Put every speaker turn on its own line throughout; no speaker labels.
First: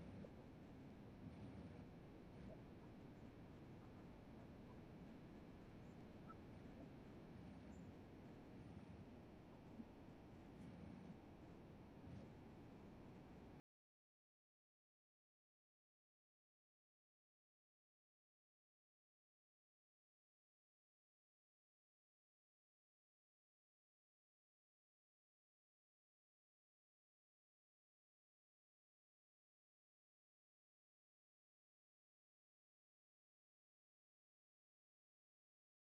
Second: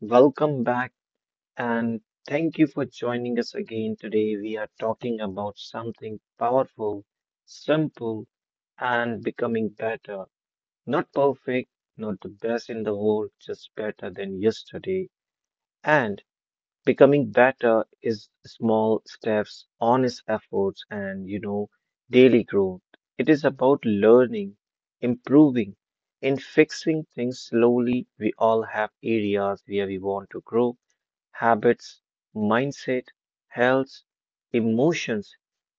welcome back, and thank you for joining us again today. We are talking about something powerful, simple, and becoming better. Not perfect, not the best in the world, just better than yesterday. And becoming better is small steps, honest efforts, and daily growth. It is about learning, improving, and fixing things slowly. We all have areas where we want to grow: habits, mindset, health, emotions.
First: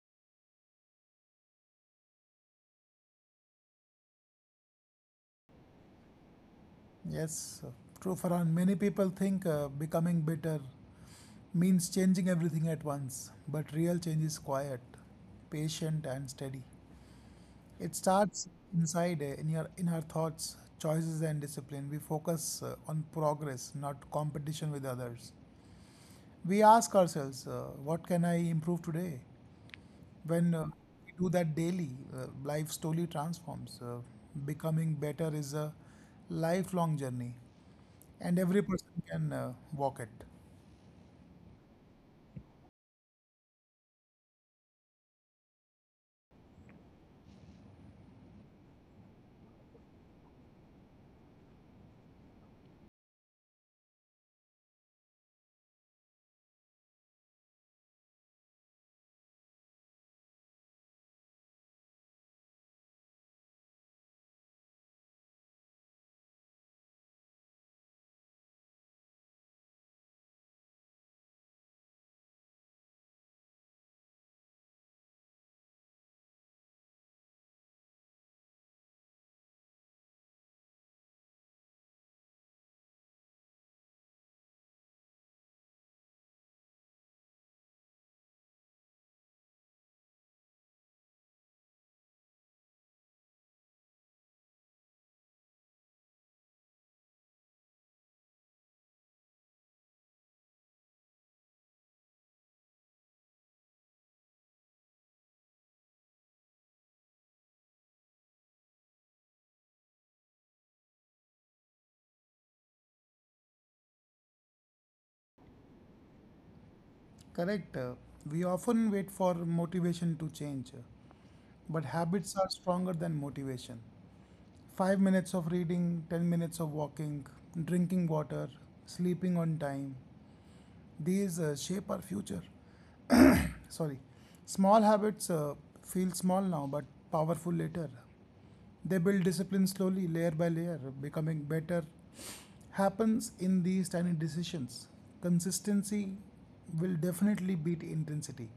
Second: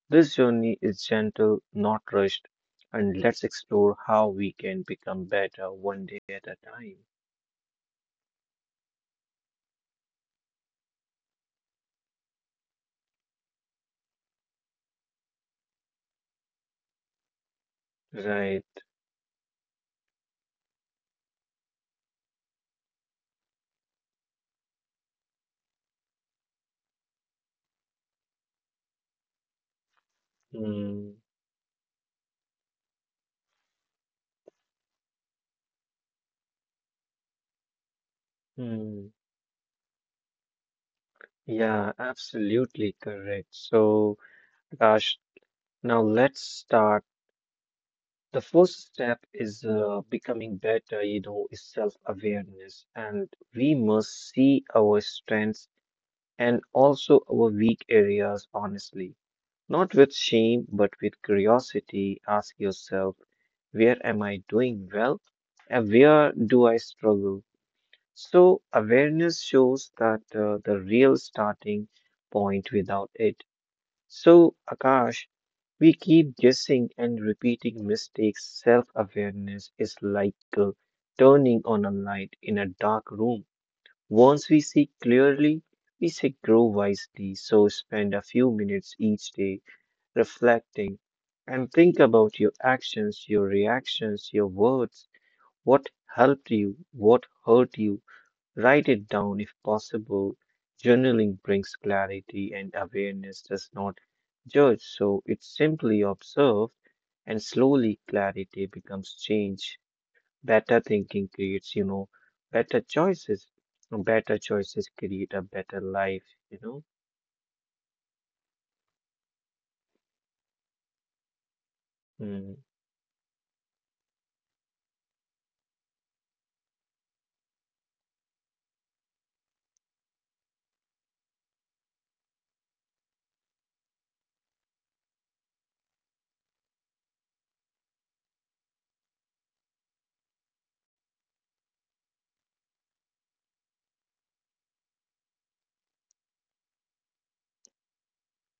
This journey is gentle, not rushed, and let's explore how we can become better one day at a time.
Yes, true, Farhan. Many people think becoming better means changing everything at once, but real change is quiet, patient, and steady. It starts
Right.
inside, in your in our thoughts, choices, and discipline. We focus on progress, not competition with others. We ask ourselves, "What can I improve today?" When we
Hmm.
do that daily, uh, life slowly transforms. Becoming better is a lifelong journey. And every person
Hmm.
can walk it.
Yeah, absolutely correct. So, Prakash, now let's start. The first step is becoming better is self-awareness, and we must see our strengths and also our weak areas honestly. Not with shame, but with curiosity. Ask yourself, where am I doing well? And where do I struggle? So, awareness shows that the real starting point without it. So, Akash, we keep guessing and repeating mistakes. Self awareness is like turning on a light in a dark room. Once we see clearly, we say grow wisely. So, spend a few minutes each day reflecting and think about your actions, your reactions, your words. What helped you? What hurt you? Write it down if possible. Journaling brings clarity and awareness does not judge, so it's simply observed and slowly clarity becomes change. Better thinking creates, better choices, and better choices create a better life, you know.
Correct. We often wait for motivation to change, but habits are
Mm,
stronger than motivation. 5 minutes of reading, 10 minutes of walking, drinking water, sleeping on time, these shape our future. Sorry. Small habits feel small now but powerful later. They build discipline slowly, layer by layer. Becoming better happens in these tiny decisions. Consistency will definitely beat intensity.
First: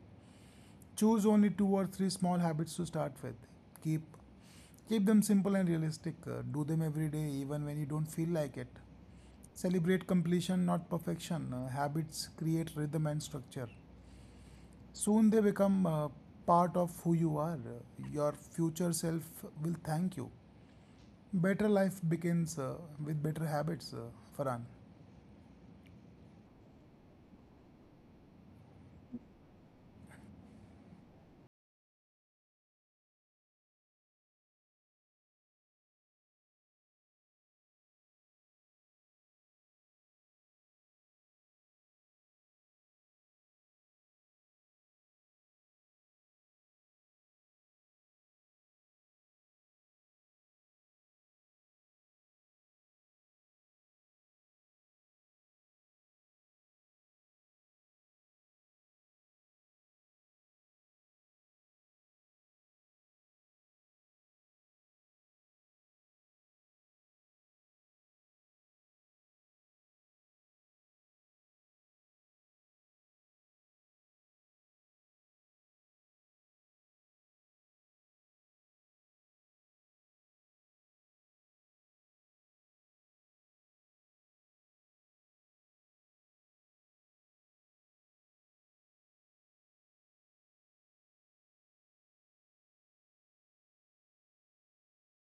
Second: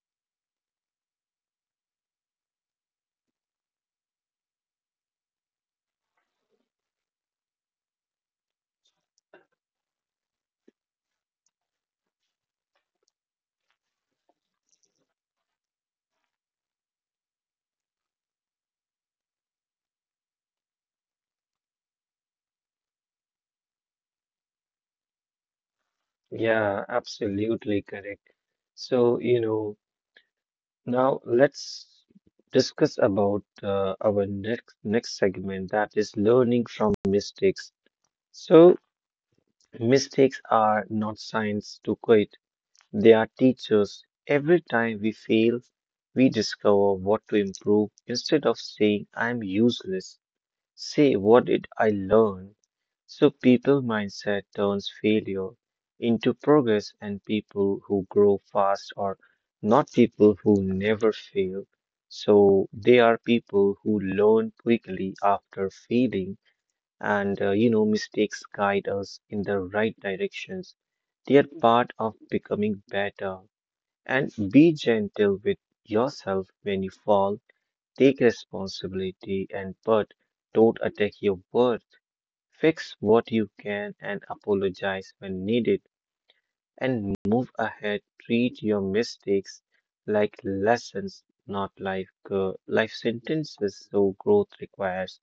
Choose only two or three small habits to start with. Keep keep them simple and realistic. Do them every day even when you don't feel like it. Celebrate completion, not perfection. Habits create rhythm and structure. Soon they become part of who you are. Your future self will thank you. Better life begins with better habits, Farhan.
Yeah, absolutely correct. So, now let's discuss about our next segment, that is learning from mistakes. So, mistakes are not signs to quit, they are teachers. Every time we fail, we discover what to improve. Instead of saying, I'm useless, say, what did I learn? So, people mindset turns failure into progress, and people who grow fast are not people who never fail. So, they are people who learn quickly after failing, and mistakes guide us in the right directions. They are part of becoming better, and be gentle with yourself when you fall. Take responsibility, and but don't attack your worth. Fix what you can and apologize when needed, and move ahead. Treat your mistakes like lessons, not like life sentences. So growth requires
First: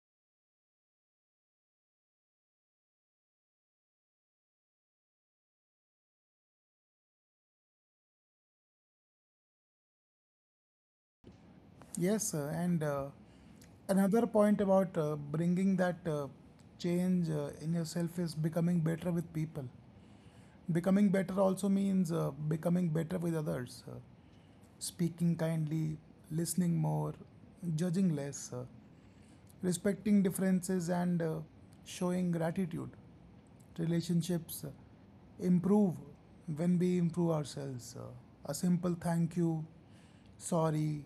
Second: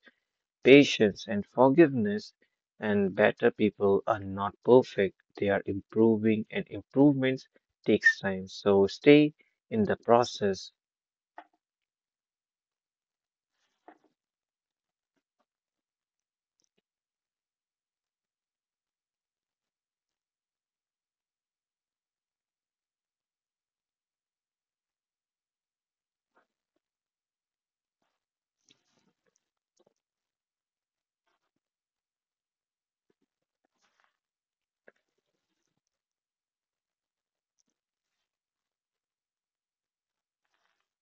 patience, and forgiveness. And better people are not perfect, they are improving, and improvements takes time. So stay in the process.
Yes, and another point about bringing that change in yourself is becoming better with people. Becoming better also means becoming better with others, speaking kindly, listening more, judging less. Respecting differences and showing gratitude. Relationships improve when we improve ourselves. A simple thank you, sorry,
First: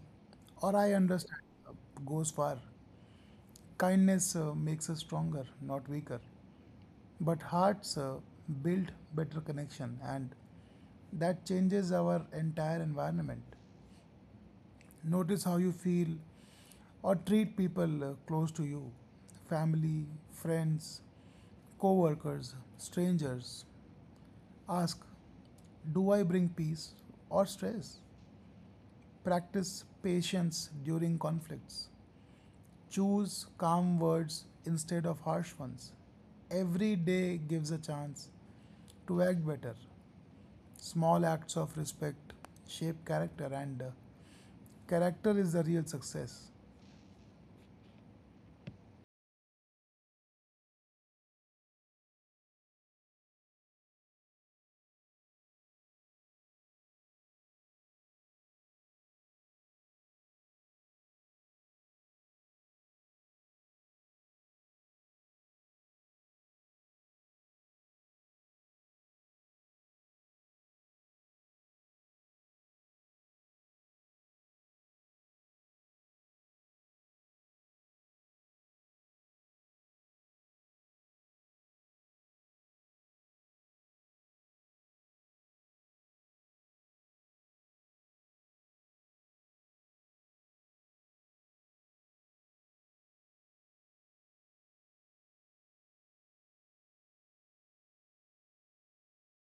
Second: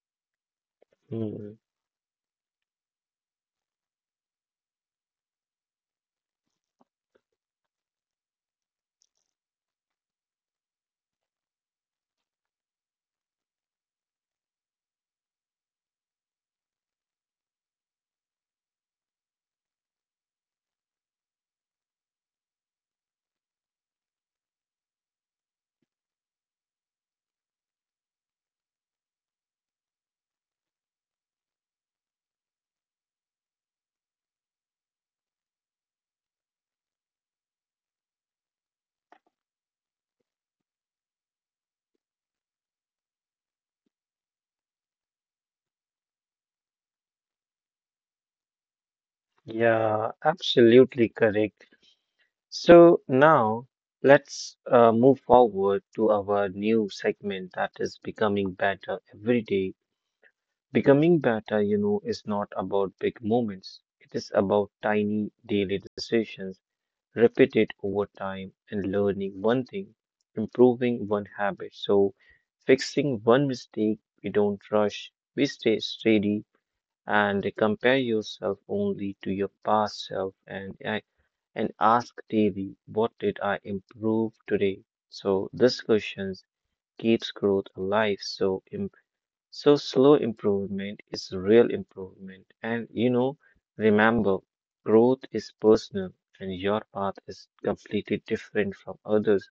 or I understand
Hmm.
uh, goes far. Kindness makes us stronger, not weaker. But hearts build better connection, and that changes our entire environment. Notice how you feel or treat people close to you: family, friends, co workers, strangers. Ask, do I bring peace or stress? Practice patience during conflicts. Choose calm words instead of harsh ones. Every day gives a chance to act better. Small acts of respect shape character, and character is the real success.
Yeah, absolutely correct. So now let's move forward to our new segment, that is becoming better every day. Becoming better is not about big moments. It is about tiny daily decisions repeat it over time, and learning one thing, improving one habit. So, fixing one mistake, we don't rush, we stay steady, and compare yourself only to your past self, and ask daily, what did I improve today? So, this question keeps growth alive. So, slow improvement is real improvement. And remember, growth is personal and your path is completely different from others.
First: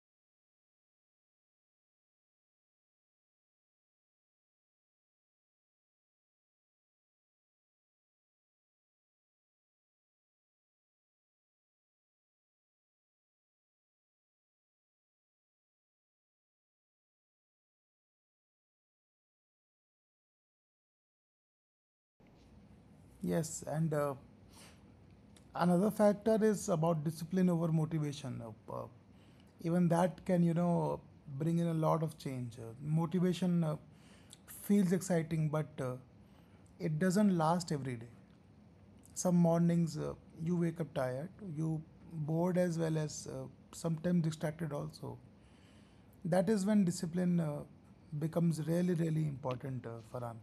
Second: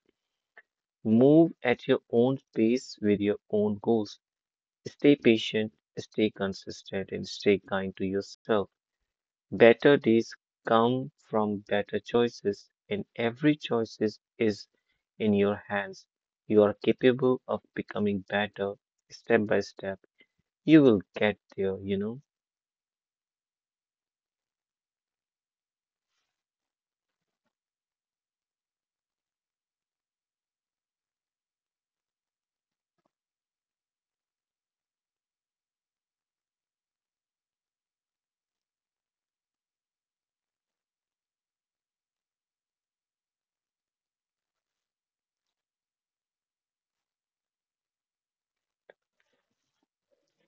Move at your own pace with your own goals. Stay patient, stay consistent, and stay kind to yourself. Better days come from better choices, and every choices is in your hands. You are capable of becoming better step by step. You will get there.
Yes, and another factor is about discipline over motivation. Uh, Even that can bring in a lot of change. Motivation feels exciting, but it doesn't last every day. Some mornings you wake up tired, you bored as well as sometimes distracted also. That is when discipline becomes really, really important, Farhan.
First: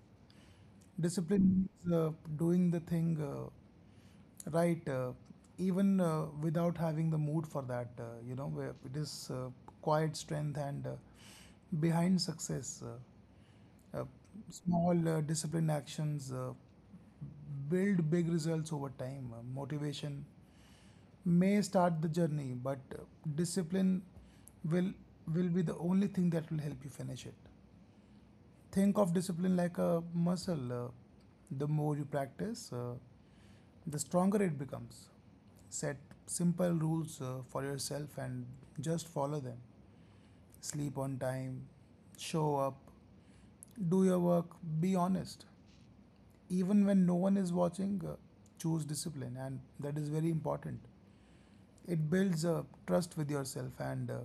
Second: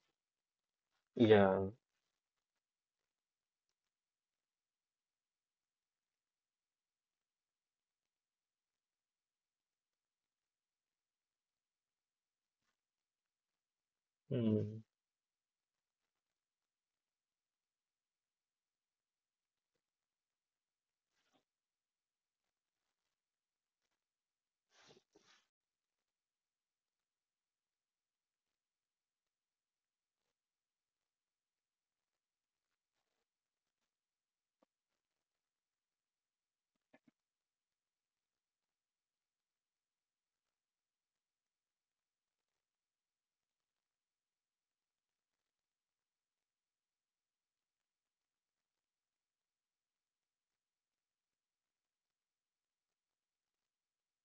Discipline
Yeah.
is doing the thing right, even without having the mood for that. Where it is quiet strength and behind success. Uh, uh,
Mm,
small disciplined actions build big results over time. Motivation may start the journey, but discipline will will be the only thing that will help you finish it. Think of discipline like a muscle. The more you practice, the stronger it becomes. Set simple rules for yourself and just follow them. Sleep on time, show up, do your work, be honest. Even when no one is watching, choose discipline, and that is very important. It builds trust with yourself, and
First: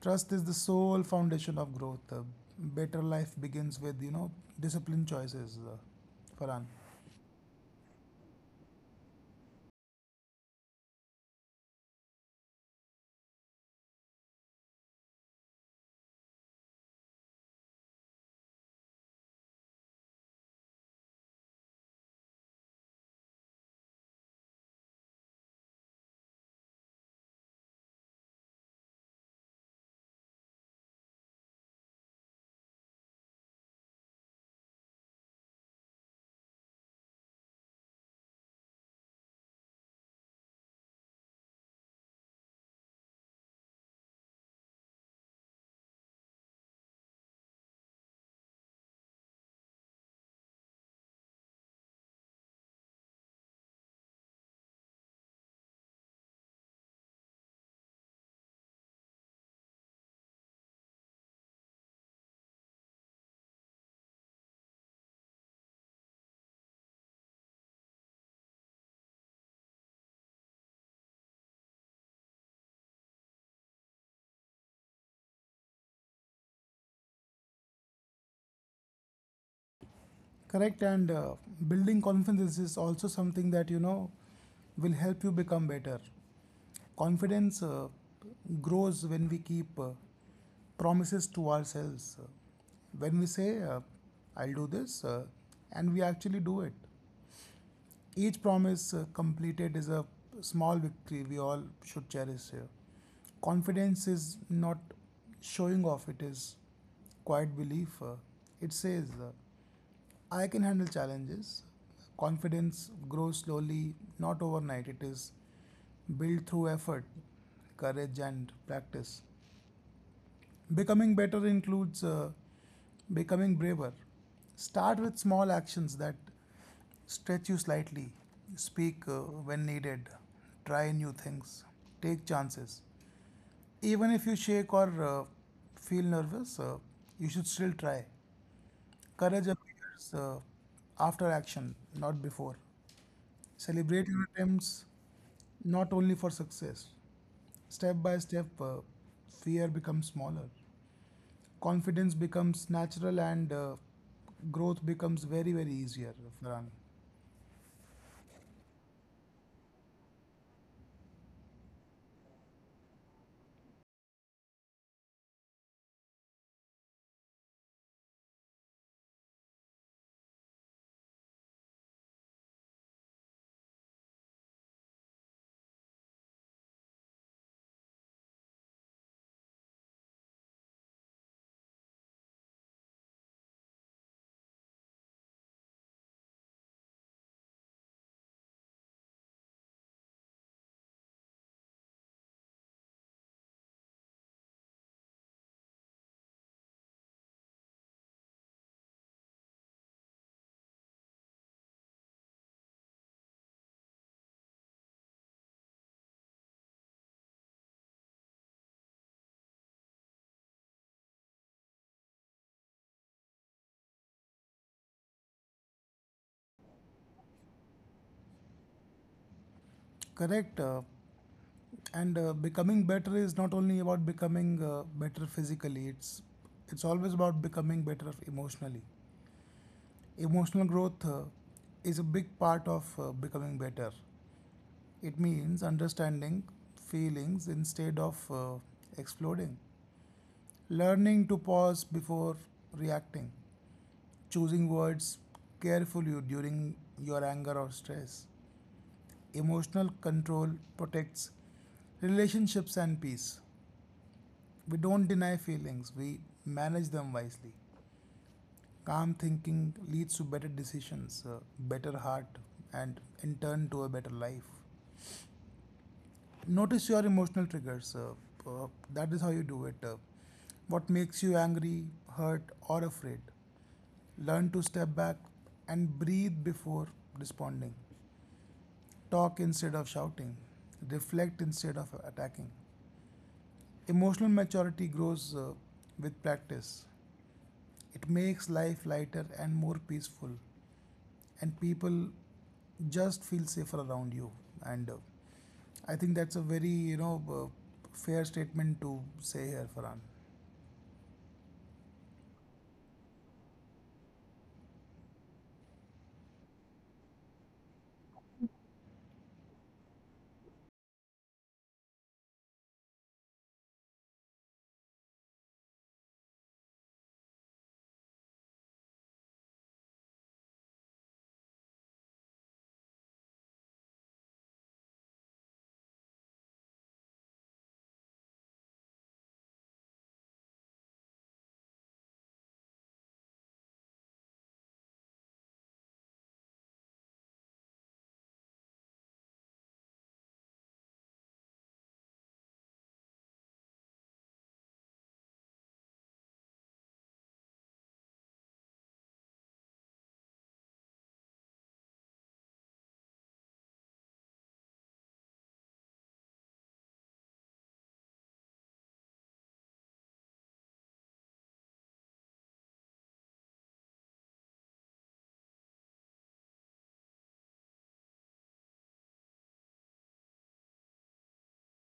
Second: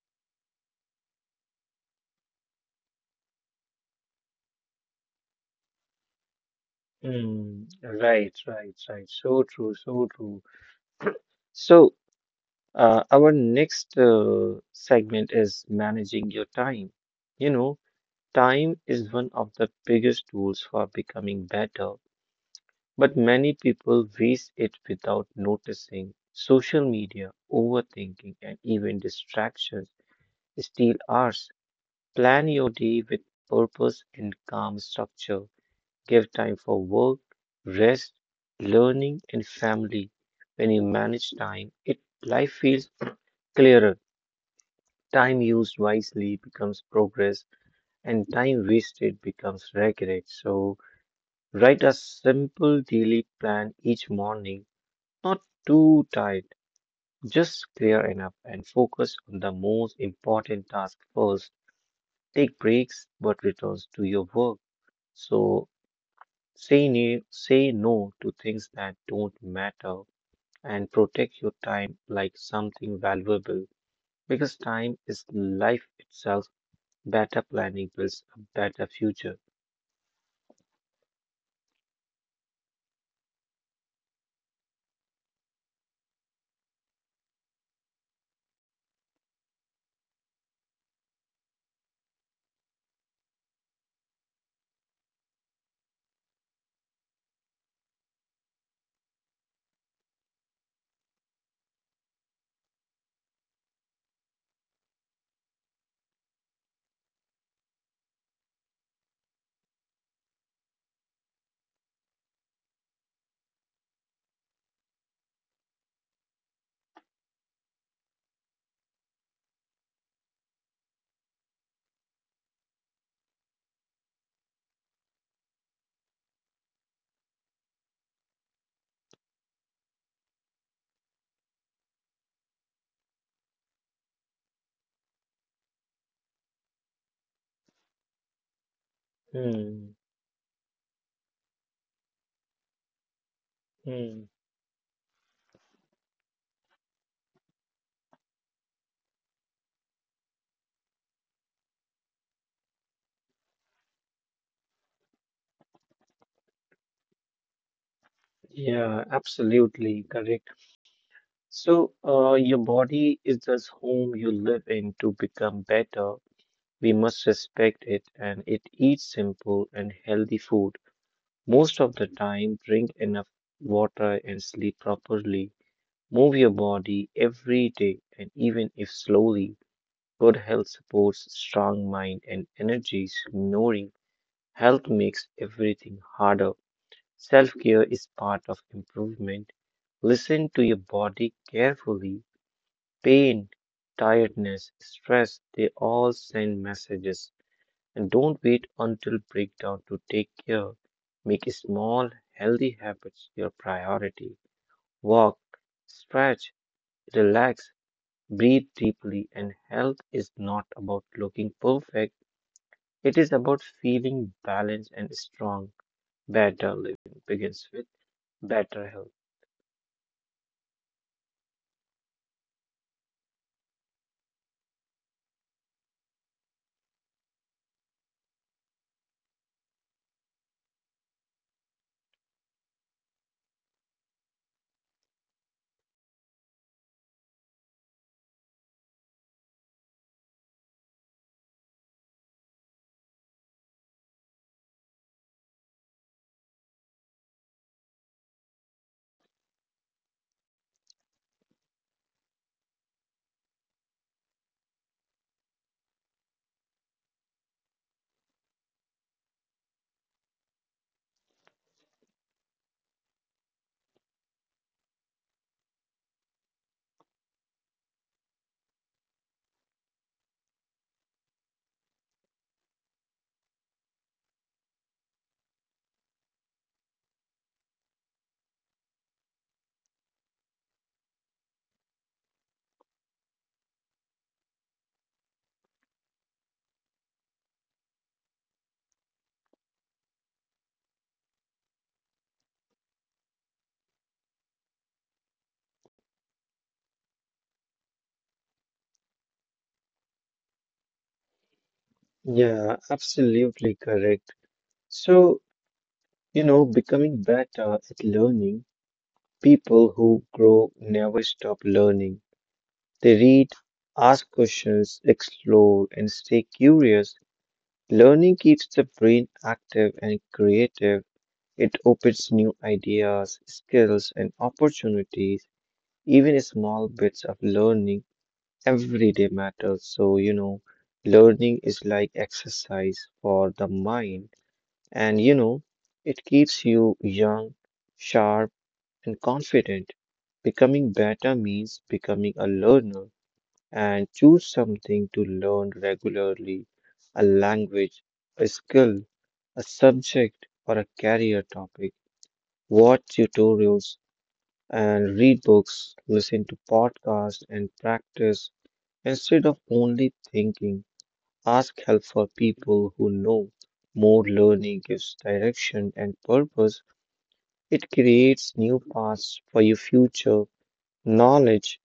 trust is the sole foundation of growth. Better life begins with disciplined choices. Farhan.
right, right, right. So true, so true. So, our next segment is managing your time. You know, time is one of the biggest tools for becoming better, but many people waste it without noticing. Social media, overthinking, and even distractions steal hours. Plan your day with purpose and calm structure. Give time for work, rest, learning, and family. When you manage time, it life feels clearer. Time used wisely becomes progress, and time wasted becomes regret. So write a simple daily plan each morning, not too tight, just clear enough, and focus on the most important task first. Take breaks, but returns to your work. So say no to things that don't matter, and protect your time like something valuable, because time is life itself. Better planning builds a better future.
Correct, and building confidence is also something that will help you become better. Confidence grows when we keep promises to ourselves. When we say, I'll do this, and we actually do it. Each promise completed is a small victory we all should cherish here. Confidence is not showing off, it is quiet belief. It says, I can handle challenges. Confidence grows slowly, not overnight. It is built through effort, courage, and practice. Becoming better includes becoming braver. Start with small actions that stretch you slightly: speak when needed, try new things, take chances. Even if you shake or feel nervous, you should still try. Courage
Hmm.
appears after action, not before. Celebrate your
Hmm.
attempts, not only for success. Step by step, fear becomes smaller. Confidence becomes natural and growth becomes very, very easier, Farhan.
Yeah, absolutely correct. So, your body is this home you live in to become better. We must respect it, and it eats simple and healthy food. Most of the time, drink enough water and sleep properly. Move your body every day, and even if slowly. Good health supports strong mind and energies. Ignoring health makes everything harder. Self care is part of improvement. Listen to your body carefully. Pain, tiredness, stress, they all send messages. And don't wait until breakdown to take care. Make small, healthy habits your priority. Walk, stretch, relax, breathe deeply, and health is not about looking perfect. It is about feeling balanced and strong. Better living begins with better health.
Correct. And becoming better is not only about becoming better physically, it's always about becoming better emotionally. Emotional growth is a big part of becoming better. It means understanding feelings instead of exploding, learning to pause before reacting, choosing words carefully during your anger or stress. Emotional control protects relationships and peace. We don't deny feelings, we manage them wisely. Calm thinking leads to better decisions, better heart, and in turn to a better life. Notice your emotional triggers. Uh, that is how you do it. What makes you angry, hurt, or afraid? Learn to step back and breathe before responding. Talk instead of shouting. Reflect instead of attacking. Emotional maturity grows with practice. It makes life lighter and more peaceful. And people just feel safer around you, and I think that's a very fair statement to say here, Farhan.
Yeah, absolutely correct. So, becoming better at learning, people who grow never stop learning. They read, ask questions, explore, and stay curious. Learning keeps the brain active and creative. It opens new ideas, skills, and opportunities. Even small bits of learning every day matters. So, learning is like exercise for the mind. And, it keeps you young, sharp, and confident. Becoming better means becoming a learner, and choose something to learn regularly, a language, a skill, a subject, or a career topic. Watch tutorials and read books, listen to podcasts, and practice. Instead of only thinking, ask help for people who know more. Learning gives direction and purpose. It creates new paths for your future. Knowledge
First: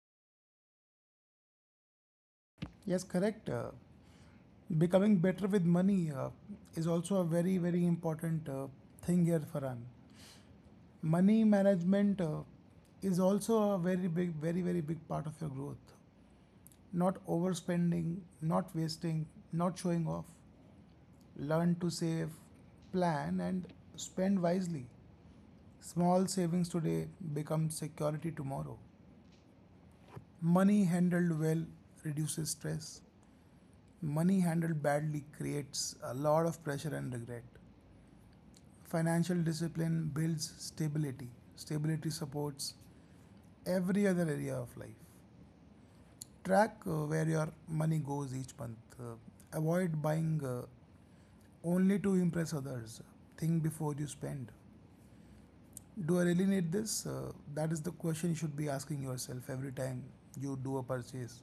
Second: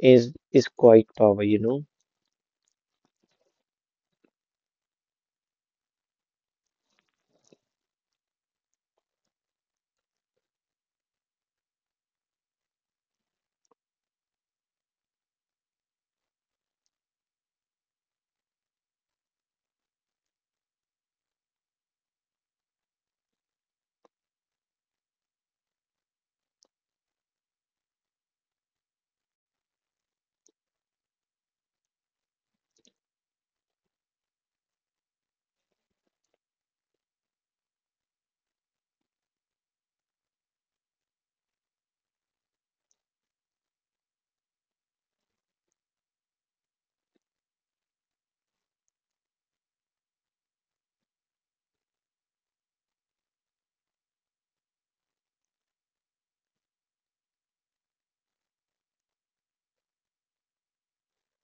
is quite power.
Yes, correct. Becoming better with money is also a very, very important thing here, Farhan. Money management is also a very big, very big part of your growth: not overspending, not wasting, not showing off. Learn to save, plan, and spend wisely. Small savings today become security tomorrow. Money handled well reduces stress. Money handled badly creates a lot of pressure and regret. Financial discipline builds stability. Stability supports every other area of life. Track where your money goes each month. Avoid buying only to impress others. Think before you spend. Do I really need this? That is the question you should be asking yourself every time you do a purchase.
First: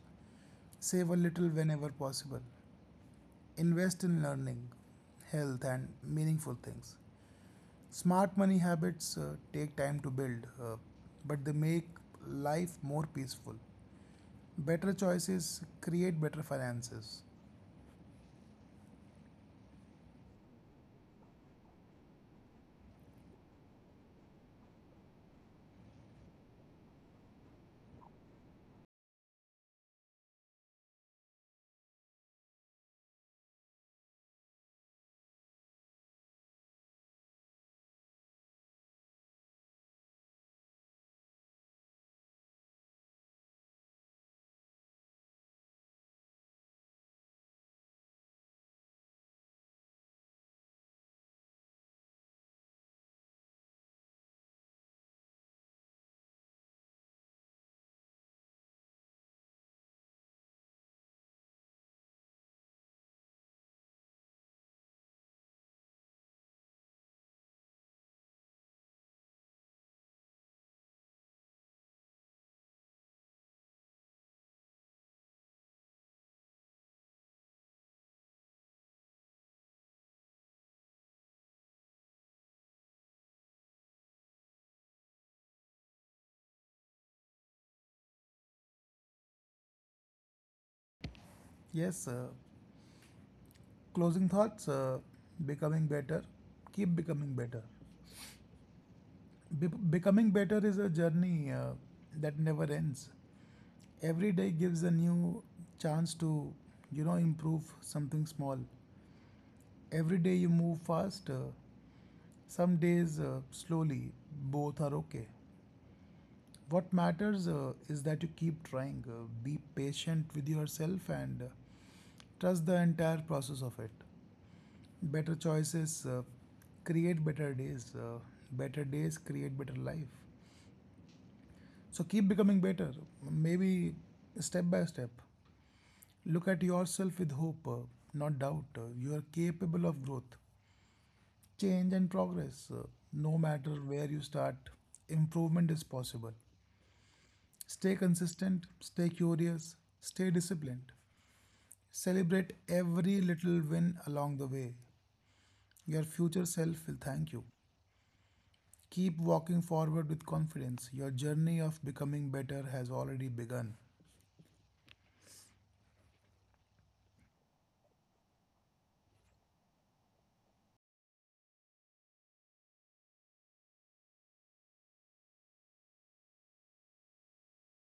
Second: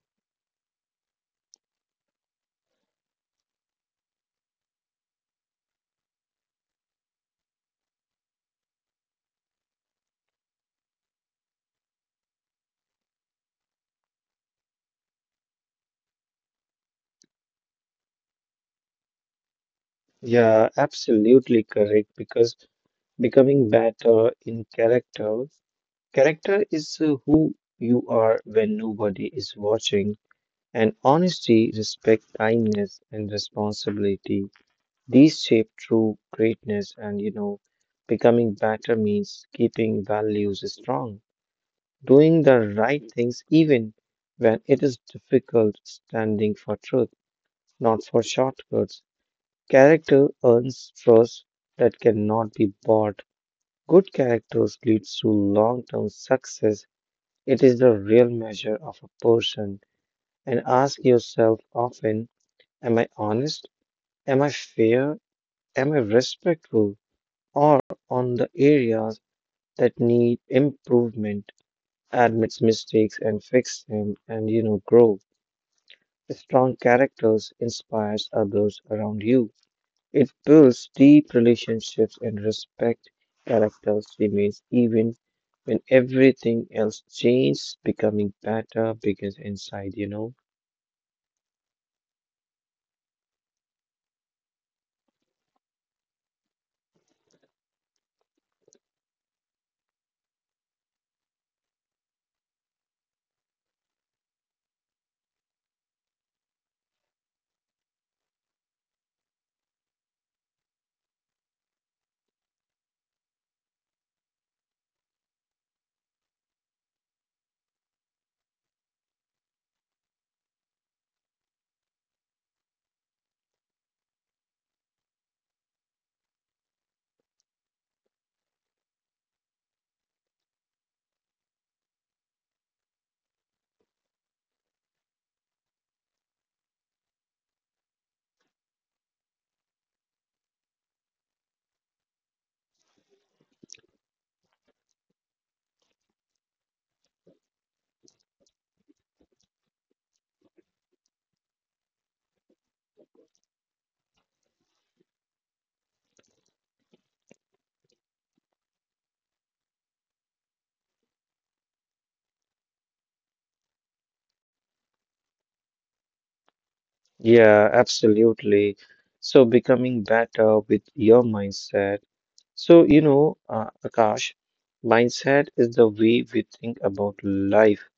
Save a little whenever possible. Invest in learning, health, and meaningful things. Smart money habits take time to build, but they make life more peaceful. Better choices create better finances.
Yeah, absolutely correct, because becoming better in character, character is who you are when nobody is watching, and honesty, respect, kindness, and responsibility, these shape true greatness, and becoming better means keeping values strong, doing the right things even when it is difficult, standing for truth, not for shortcuts. Character earns trust that cannot be bought. Good characters leads to long term success. It is the real measure of a person. And ask yourself often, am I honest? Am I fair? Am I respectful? Or on the areas that need improvement, admits mistakes and fix them, and grow. Strong characters inspires others around you. It builds deep relationships and respect. Characters remains even when everything else changes. Becoming better begins inside,
Yes, closing thoughts. Becoming better, keep becoming better. Becoming better is a journey that never ends. Every day gives a new chance to improve something small. Every day you move fast, some days slowly. Both are okay. What matters is that you keep trying. Be patient with yourself and trust the entire process of it. Better choices create better days, better days create better life. So keep becoming better, maybe step by step. Look at yourself with hope, not doubt. You are capable of growth, change, and progress. No matter where you start, improvement is possible. Stay consistent, stay curious, stay disciplined. Celebrate every little win along the way. Your future self will thank you. Keep walking forward with confidence. Your journey of becoming better has already begun.
Yeah, absolutely. So becoming better with your mindset. So, Akash, mindset is the way we think about life.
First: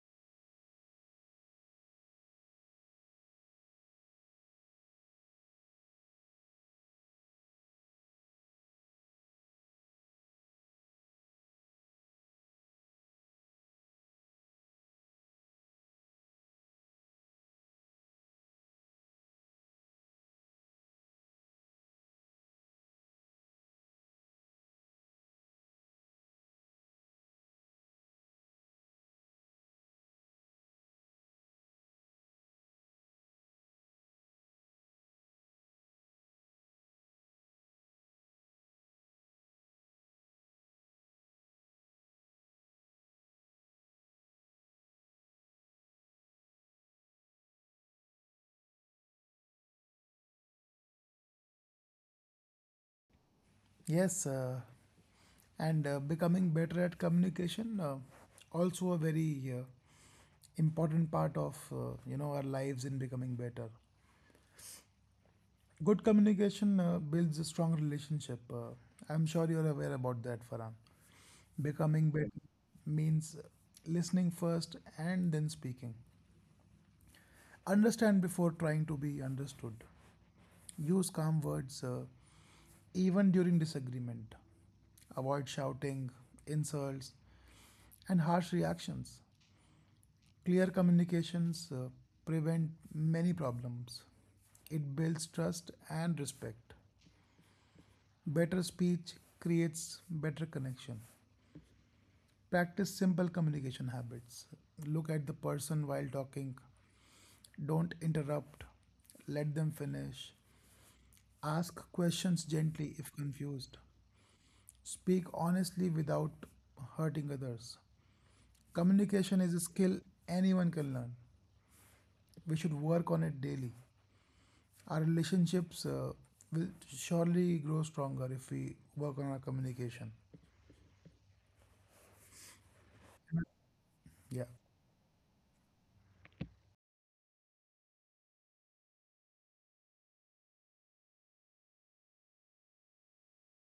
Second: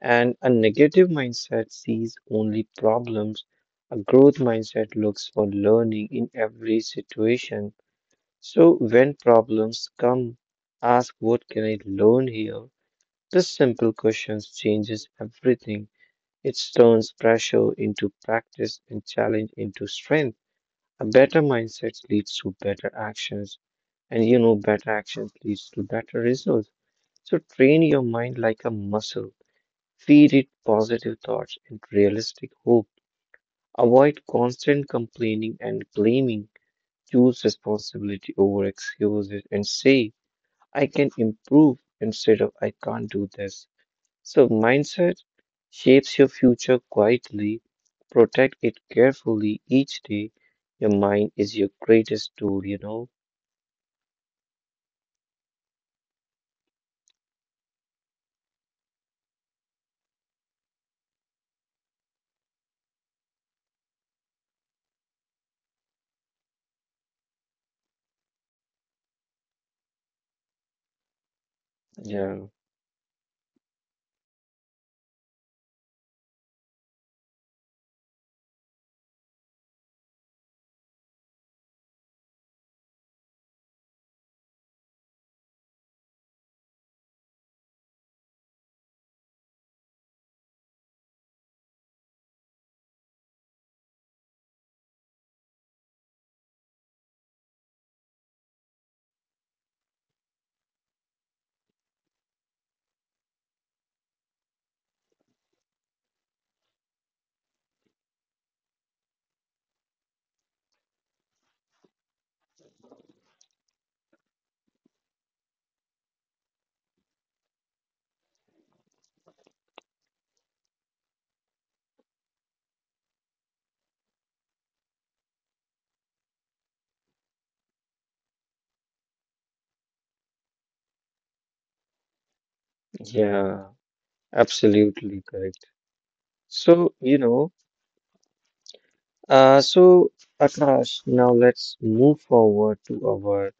And a negative mindset sees only problems. A growth mindset looks for learning in every situation. So, when problems come, ask what can I learn here? This simple question changes everything. It turns pressure into practice and challenge into strength. A better mindset leads to better actions, and better actions leads to better results. So train your mind like a muscle. Feed it positive thoughts and realistic hope. Avoid constant complaining and blaming. Choose responsibility over excuses and say, I can improve instead of I can't do this. So, mindset shapes your future quietly. Protect it carefully each day. Your mind is your greatest tool.
Yes, and becoming better at communication also a very important part of our lives in becoming better. Good communication builds a strong relationship. I'm sure you're aware about that, Farhan. Becoming better
Yeah,
means listening first and then speaking. Understand before trying to be understood. Use calm words even during disagreement. Avoid shouting, insults, and harsh reactions. Clear communications prevent many problems. It builds trust and respect. Better speech creates better connection. Practice simple communication habits. Look at the person while talking. Don't interrupt. Let them finish. Ask questions gently if confused. Speak honestly without hurting others. Communication is a skill anyone can learn. We should work on it daily. Our relationships will surely grow stronger if we work on our communication.
yeah,
Yeah.
absolutely correct. So, uh, so Akash, now let's move forward to our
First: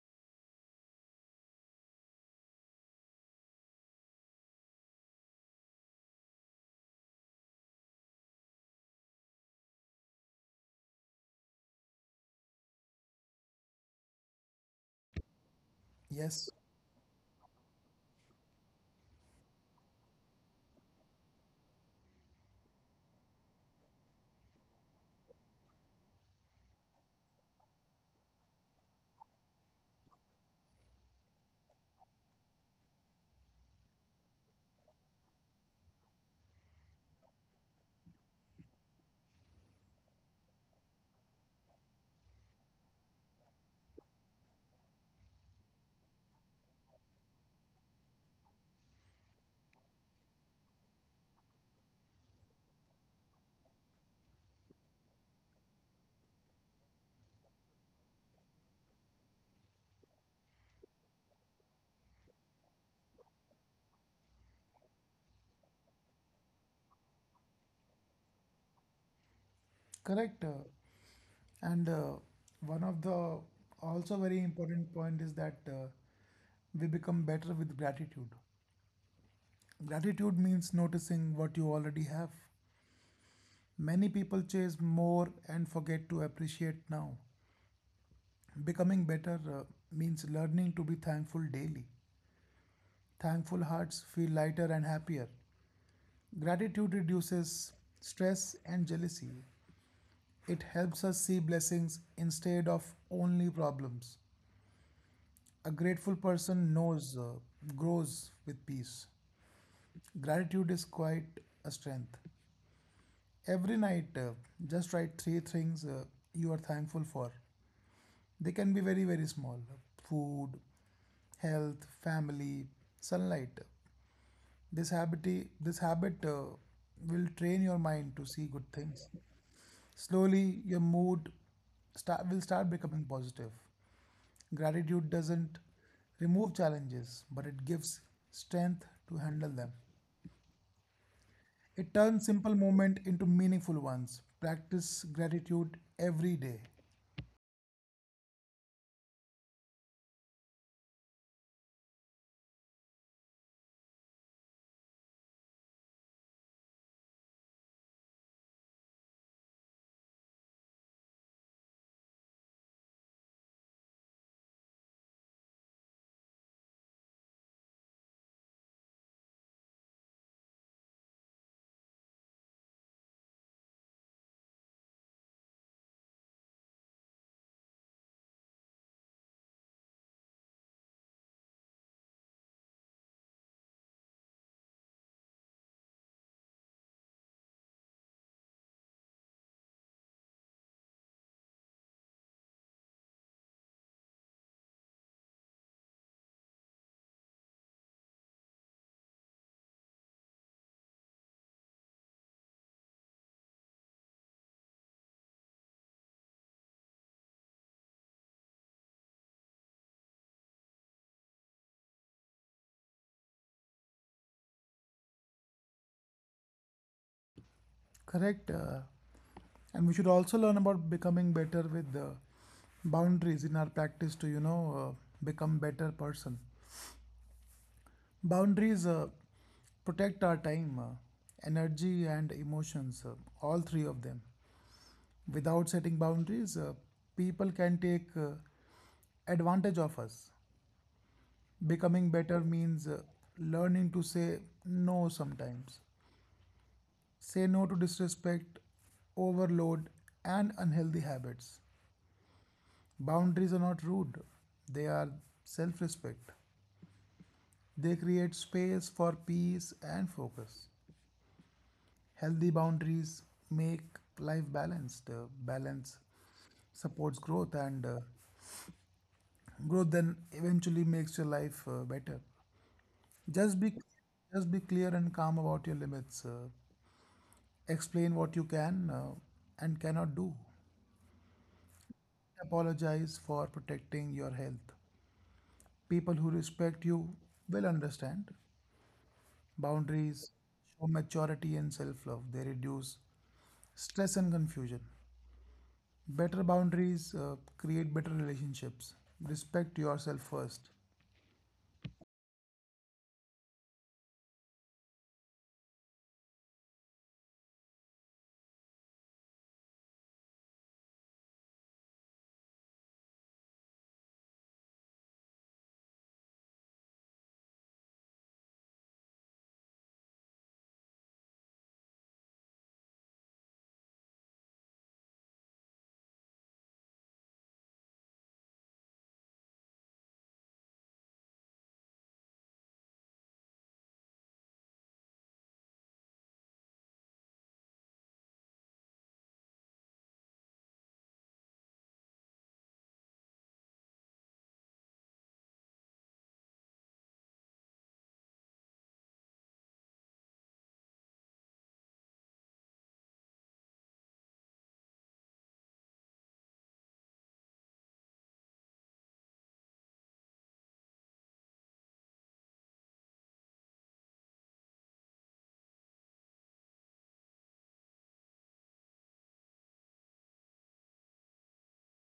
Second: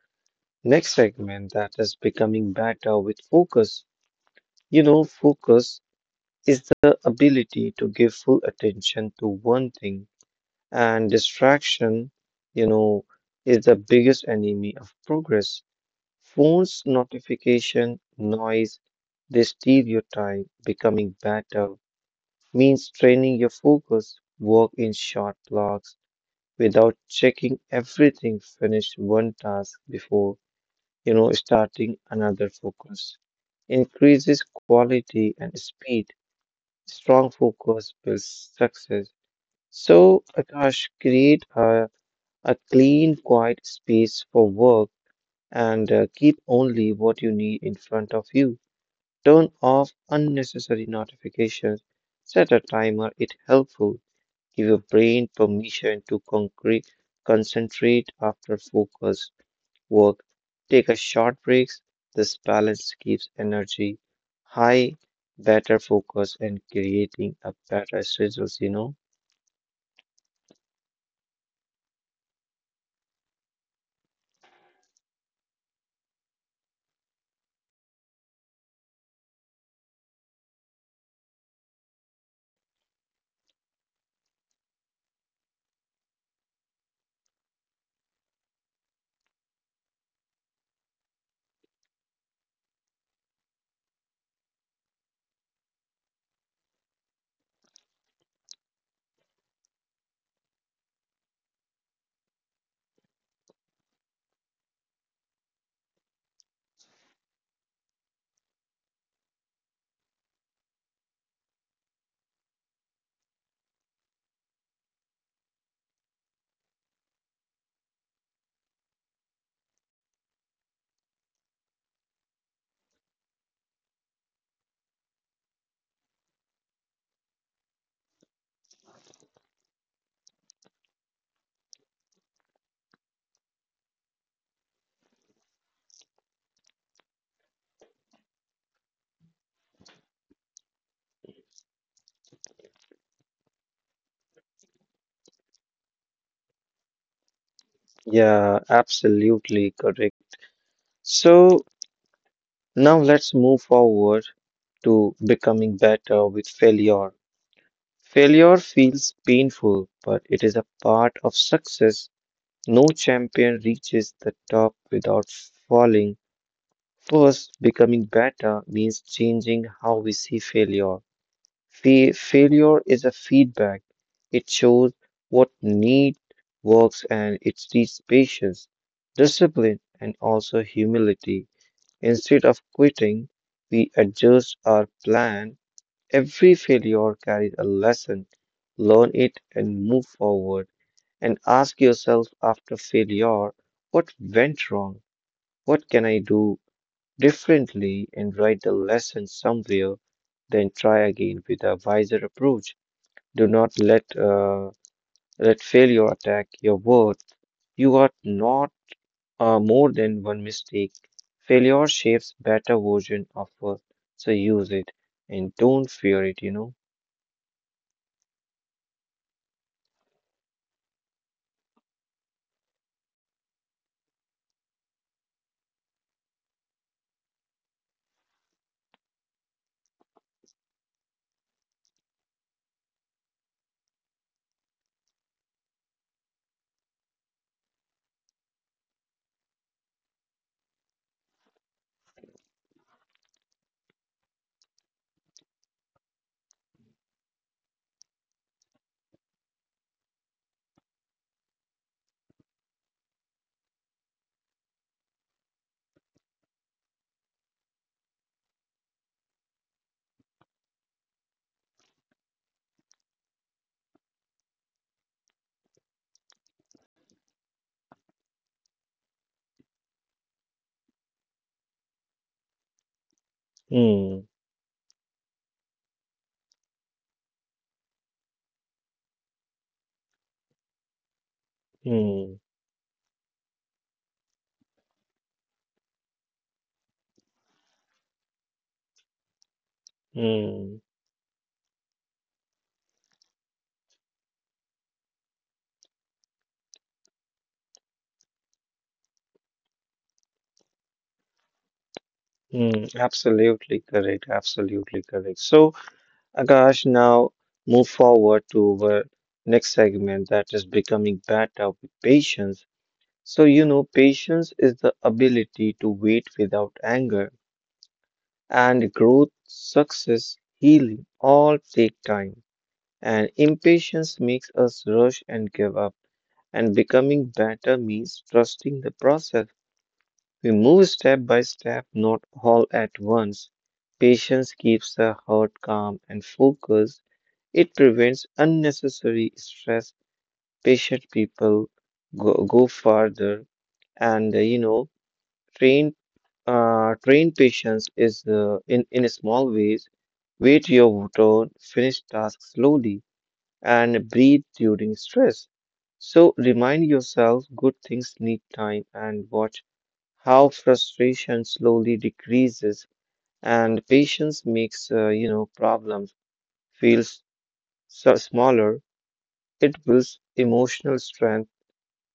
next segment, that is becoming better with focus. Focus is the ability to give full attention to one thing. And distraction, you know, is the biggest enemy of progress.
Yes.
Phones, notification, noise, they steal your time. Becoming better means training your focus, work in short blocks without checking everything, finish one task before, starting another. Focus increases quality and speed. Strong focus builds success. So, Akash, create a clean, quiet space for work, and keep only what you need in front of you. Turn off unnecessary notifications. Set a timer if helpful. Give your brain permission to concentrate after focused work. Take a short breaks. This balance keeps energy high, better focus, and creating a better results.
Correct. And one of the also very important point is that we become better with gratitude. Gratitude means noticing what you already have. Many people chase more and forget to appreciate now. Becoming better means learning to be thankful daily. Thankful hearts feel lighter and happier. Gratitude reduces stress and jealousy. It helps us see blessings instead of only problems. A grateful person knows, grows with peace. Gratitude is quite a strength. Every night, just write three things you are thankful for. They can be very, very small: food, health, family, sunlight. This habit, this habit will train your mind to see good things. Slowly, your mood will start becoming positive. Gratitude doesn't remove challenges, but it gives strength to handle them. It turns simple moments into meaningful ones. Practice gratitude every day.
Yeah, absolutely correct. So, now let's move forward to becoming better with failure. Failure feels painful, but it is a part of success. No champion reaches the top without falling. First, becoming better means changing how we see failure. Failure is a feedback. It shows what need works, and it teaches patience, discipline, and also humility. Instead of quitting, we adjust our plan. Every failure carries a lesson. Learn it and move forward. And ask yourself after failure, what went wrong? What can I do differently? And write the lesson somewhere, then try again with a wiser approach. Do not let failure attack your worth. You are not more than one mistake. Failure shapes better version of us, so use it and don't fear it,
Correct. And we should also learn about becoming better with the boundaries in our practice to become better person. Boundaries protect our time, energy and emotions, all three of them. Without setting boundaries, people can take advantage of us. Becoming better means learning to say no sometimes. Say no to disrespect, overload, and unhealthy habits. Boundaries are not rude, they are self respect. They create space for peace and focus. Healthy boundaries make life balanced. Balance supports growth, and growth then eventually makes your life better. Just be,
Hmm,
just be clear and calm about your limits. Explain what you can and cannot do.
hmm,
Apologize for protecting your health. People who respect you will understand. Boundaries
hmm,
show maturity and self love. They reduce stress and confusion. Better boundaries create better relationships. Respect yourself first.
hmm. Absolutely correct, absolutely correct. So, Akash, now move forward to our next segment, that is becoming better with patience. So, patience is the ability to wait without anger, and growth, success, healing all take time. And Impatience makes us rush and give up. And becoming better means trusting the process. We move step by step, not all at once. Patience keeps the heart calm and focused. It prevents unnecessary stress. Patient people go farther, and train train patience is in small ways. Wait your turn, finish tasks slowly and breathe during stress. So remind yourself good things need time and watch how frustration slowly decreases and patience makes problems feels so smaller. It builds emotional strength.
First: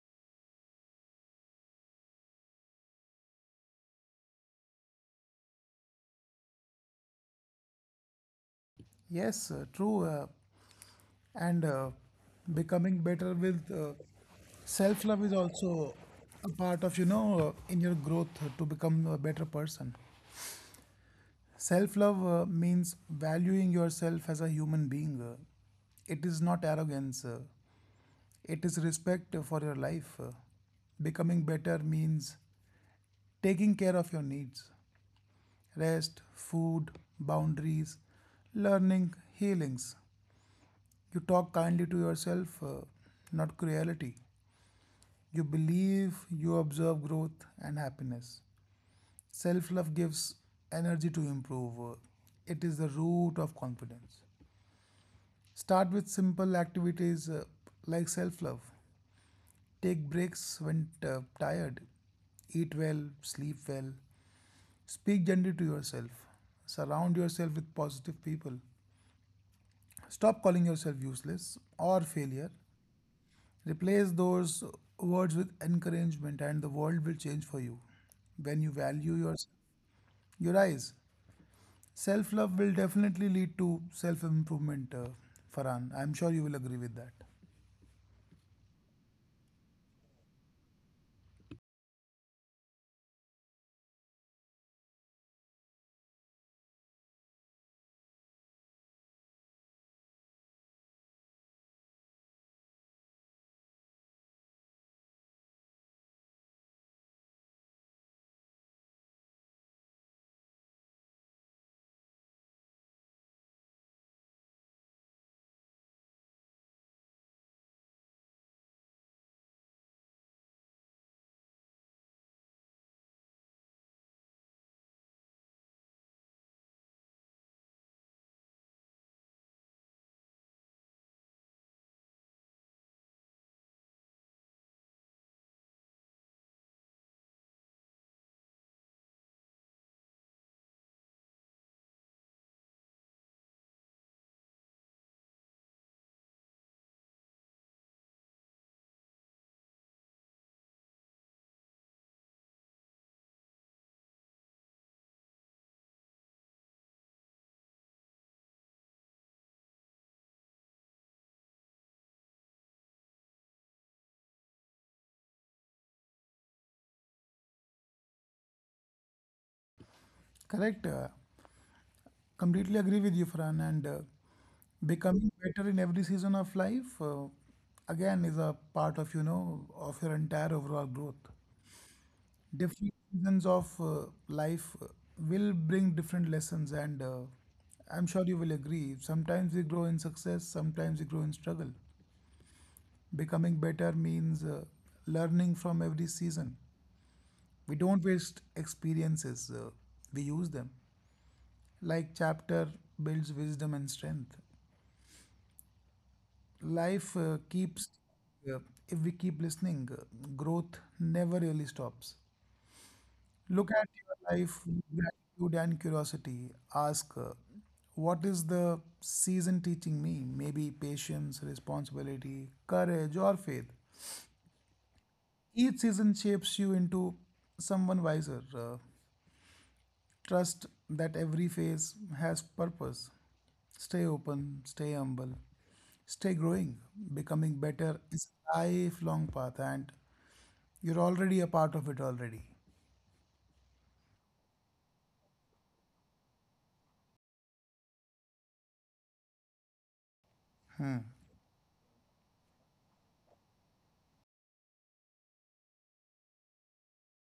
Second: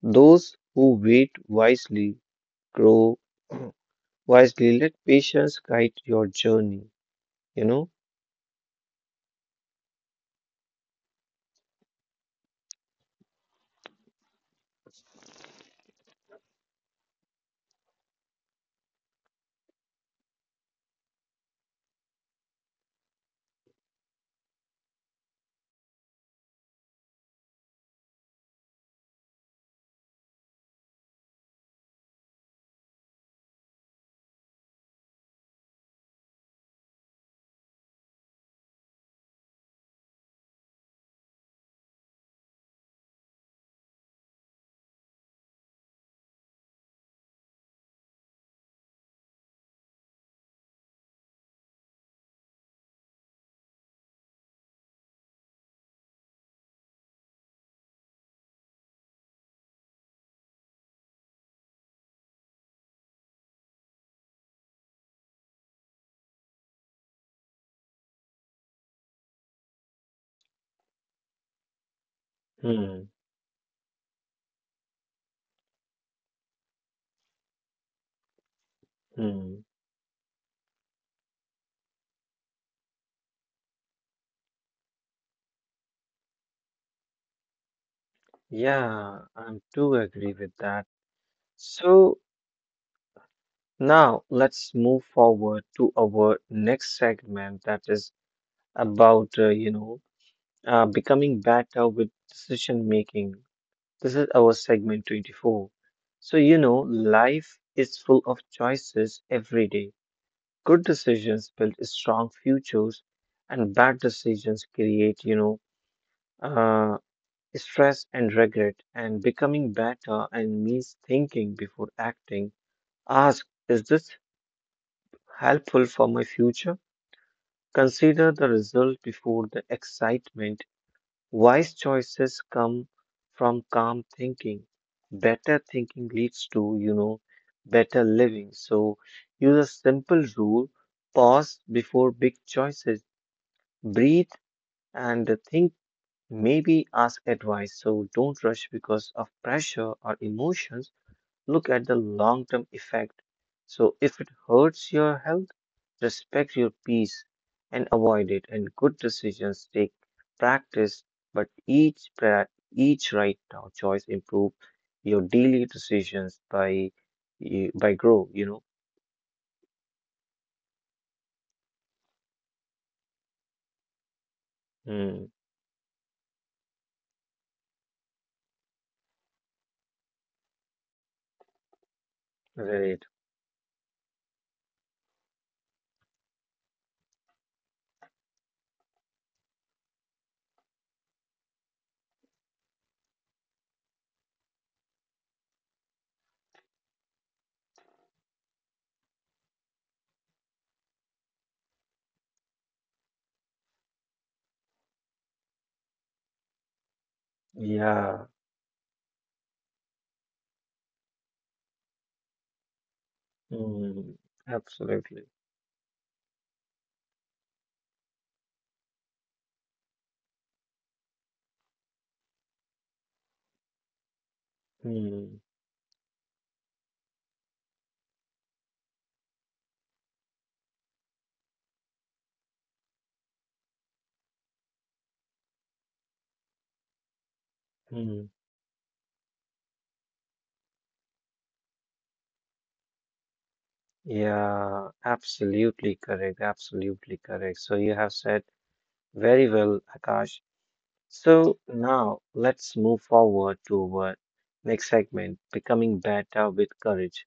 Those who wait wisely grow wisely. Let patience guide your journey. You know.
Yes, true. And Becoming better with self love is also a part of, you know, in your growth to become a better person. Self love means valuing yourself as a human being. It is not arrogance. It is respect for your life. Becoming better means taking care of your needs: rest, food, boundaries, learning, healings. You talk kindly to yourself, not cruelty. You believe, you observe growth and happiness. Self love gives energy to improve. It is the root of confidence. Start with simple activities like self love. Take breaks when tired. Eat well, sleep well. Speak gently to yourself. Surround yourself with positive people. Stop calling yourself useless or failure.
Hmm.
Replace those words with encouragement, and the world will change for you. When you value yourself,
Hmm.
your eyes, self love will definitely lead to self improvement, Farhan. I'm sure you will agree with that.
Yeah, I'm too agree with that. So now, let's move forward to our next segment that is about, becoming better with decision making. This is our segment 24. So, life is full of choices every day. Good decisions build strong futures, and bad decisions create, uh, stress and regret. And becoming better and means thinking before acting. Ask, is this helpful for my future? Consider the result before the excitement. Wise choices come from calm thinking. Better thinking leads to, better living. So use a simple rule. Pause before big choices. Breathe and think, maybe ask advice. So don't rush because of pressure or emotions. Look at the long term effect. So, if it hurts your health, respect your peace and avoid it. And good decisions take practice, but each right now choice improve your daily decisions by, by grow, you know?
Correct. Completely agree with you, Fran, and becoming
Hmm.
better in every season of life, again, is a part of, you know, of your entire overall growth. Different
Right.
seasons of life will bring different lessons, and I'm sure you will agree. Sometimes we grow in success, sometimes we grow in struggle. Becoming better means learning from every season. We don't waste experiences, we use them. Like chapter builds wisdom and strength. Life
Yeah.
uh, if we keep listening, growth never really stops. Look at
Hmm.
your life with
Absolutely.
gratitude and curiosity. Ask, what is the season teaching me? Maybe patience, responsibility, courage, or faith.
Hmm.
Each season shapes you into someone wiser. Trust that every phase has purpose. Stay open, stay humble, stay growing. Becoming better
Hmm.
is a lifelong path, and you're already a part of it already.
Yeah, absolutely correct. Absolutely correct. So you have said very well, Akash. So now let's move forward to our next segment, becoming better with courage.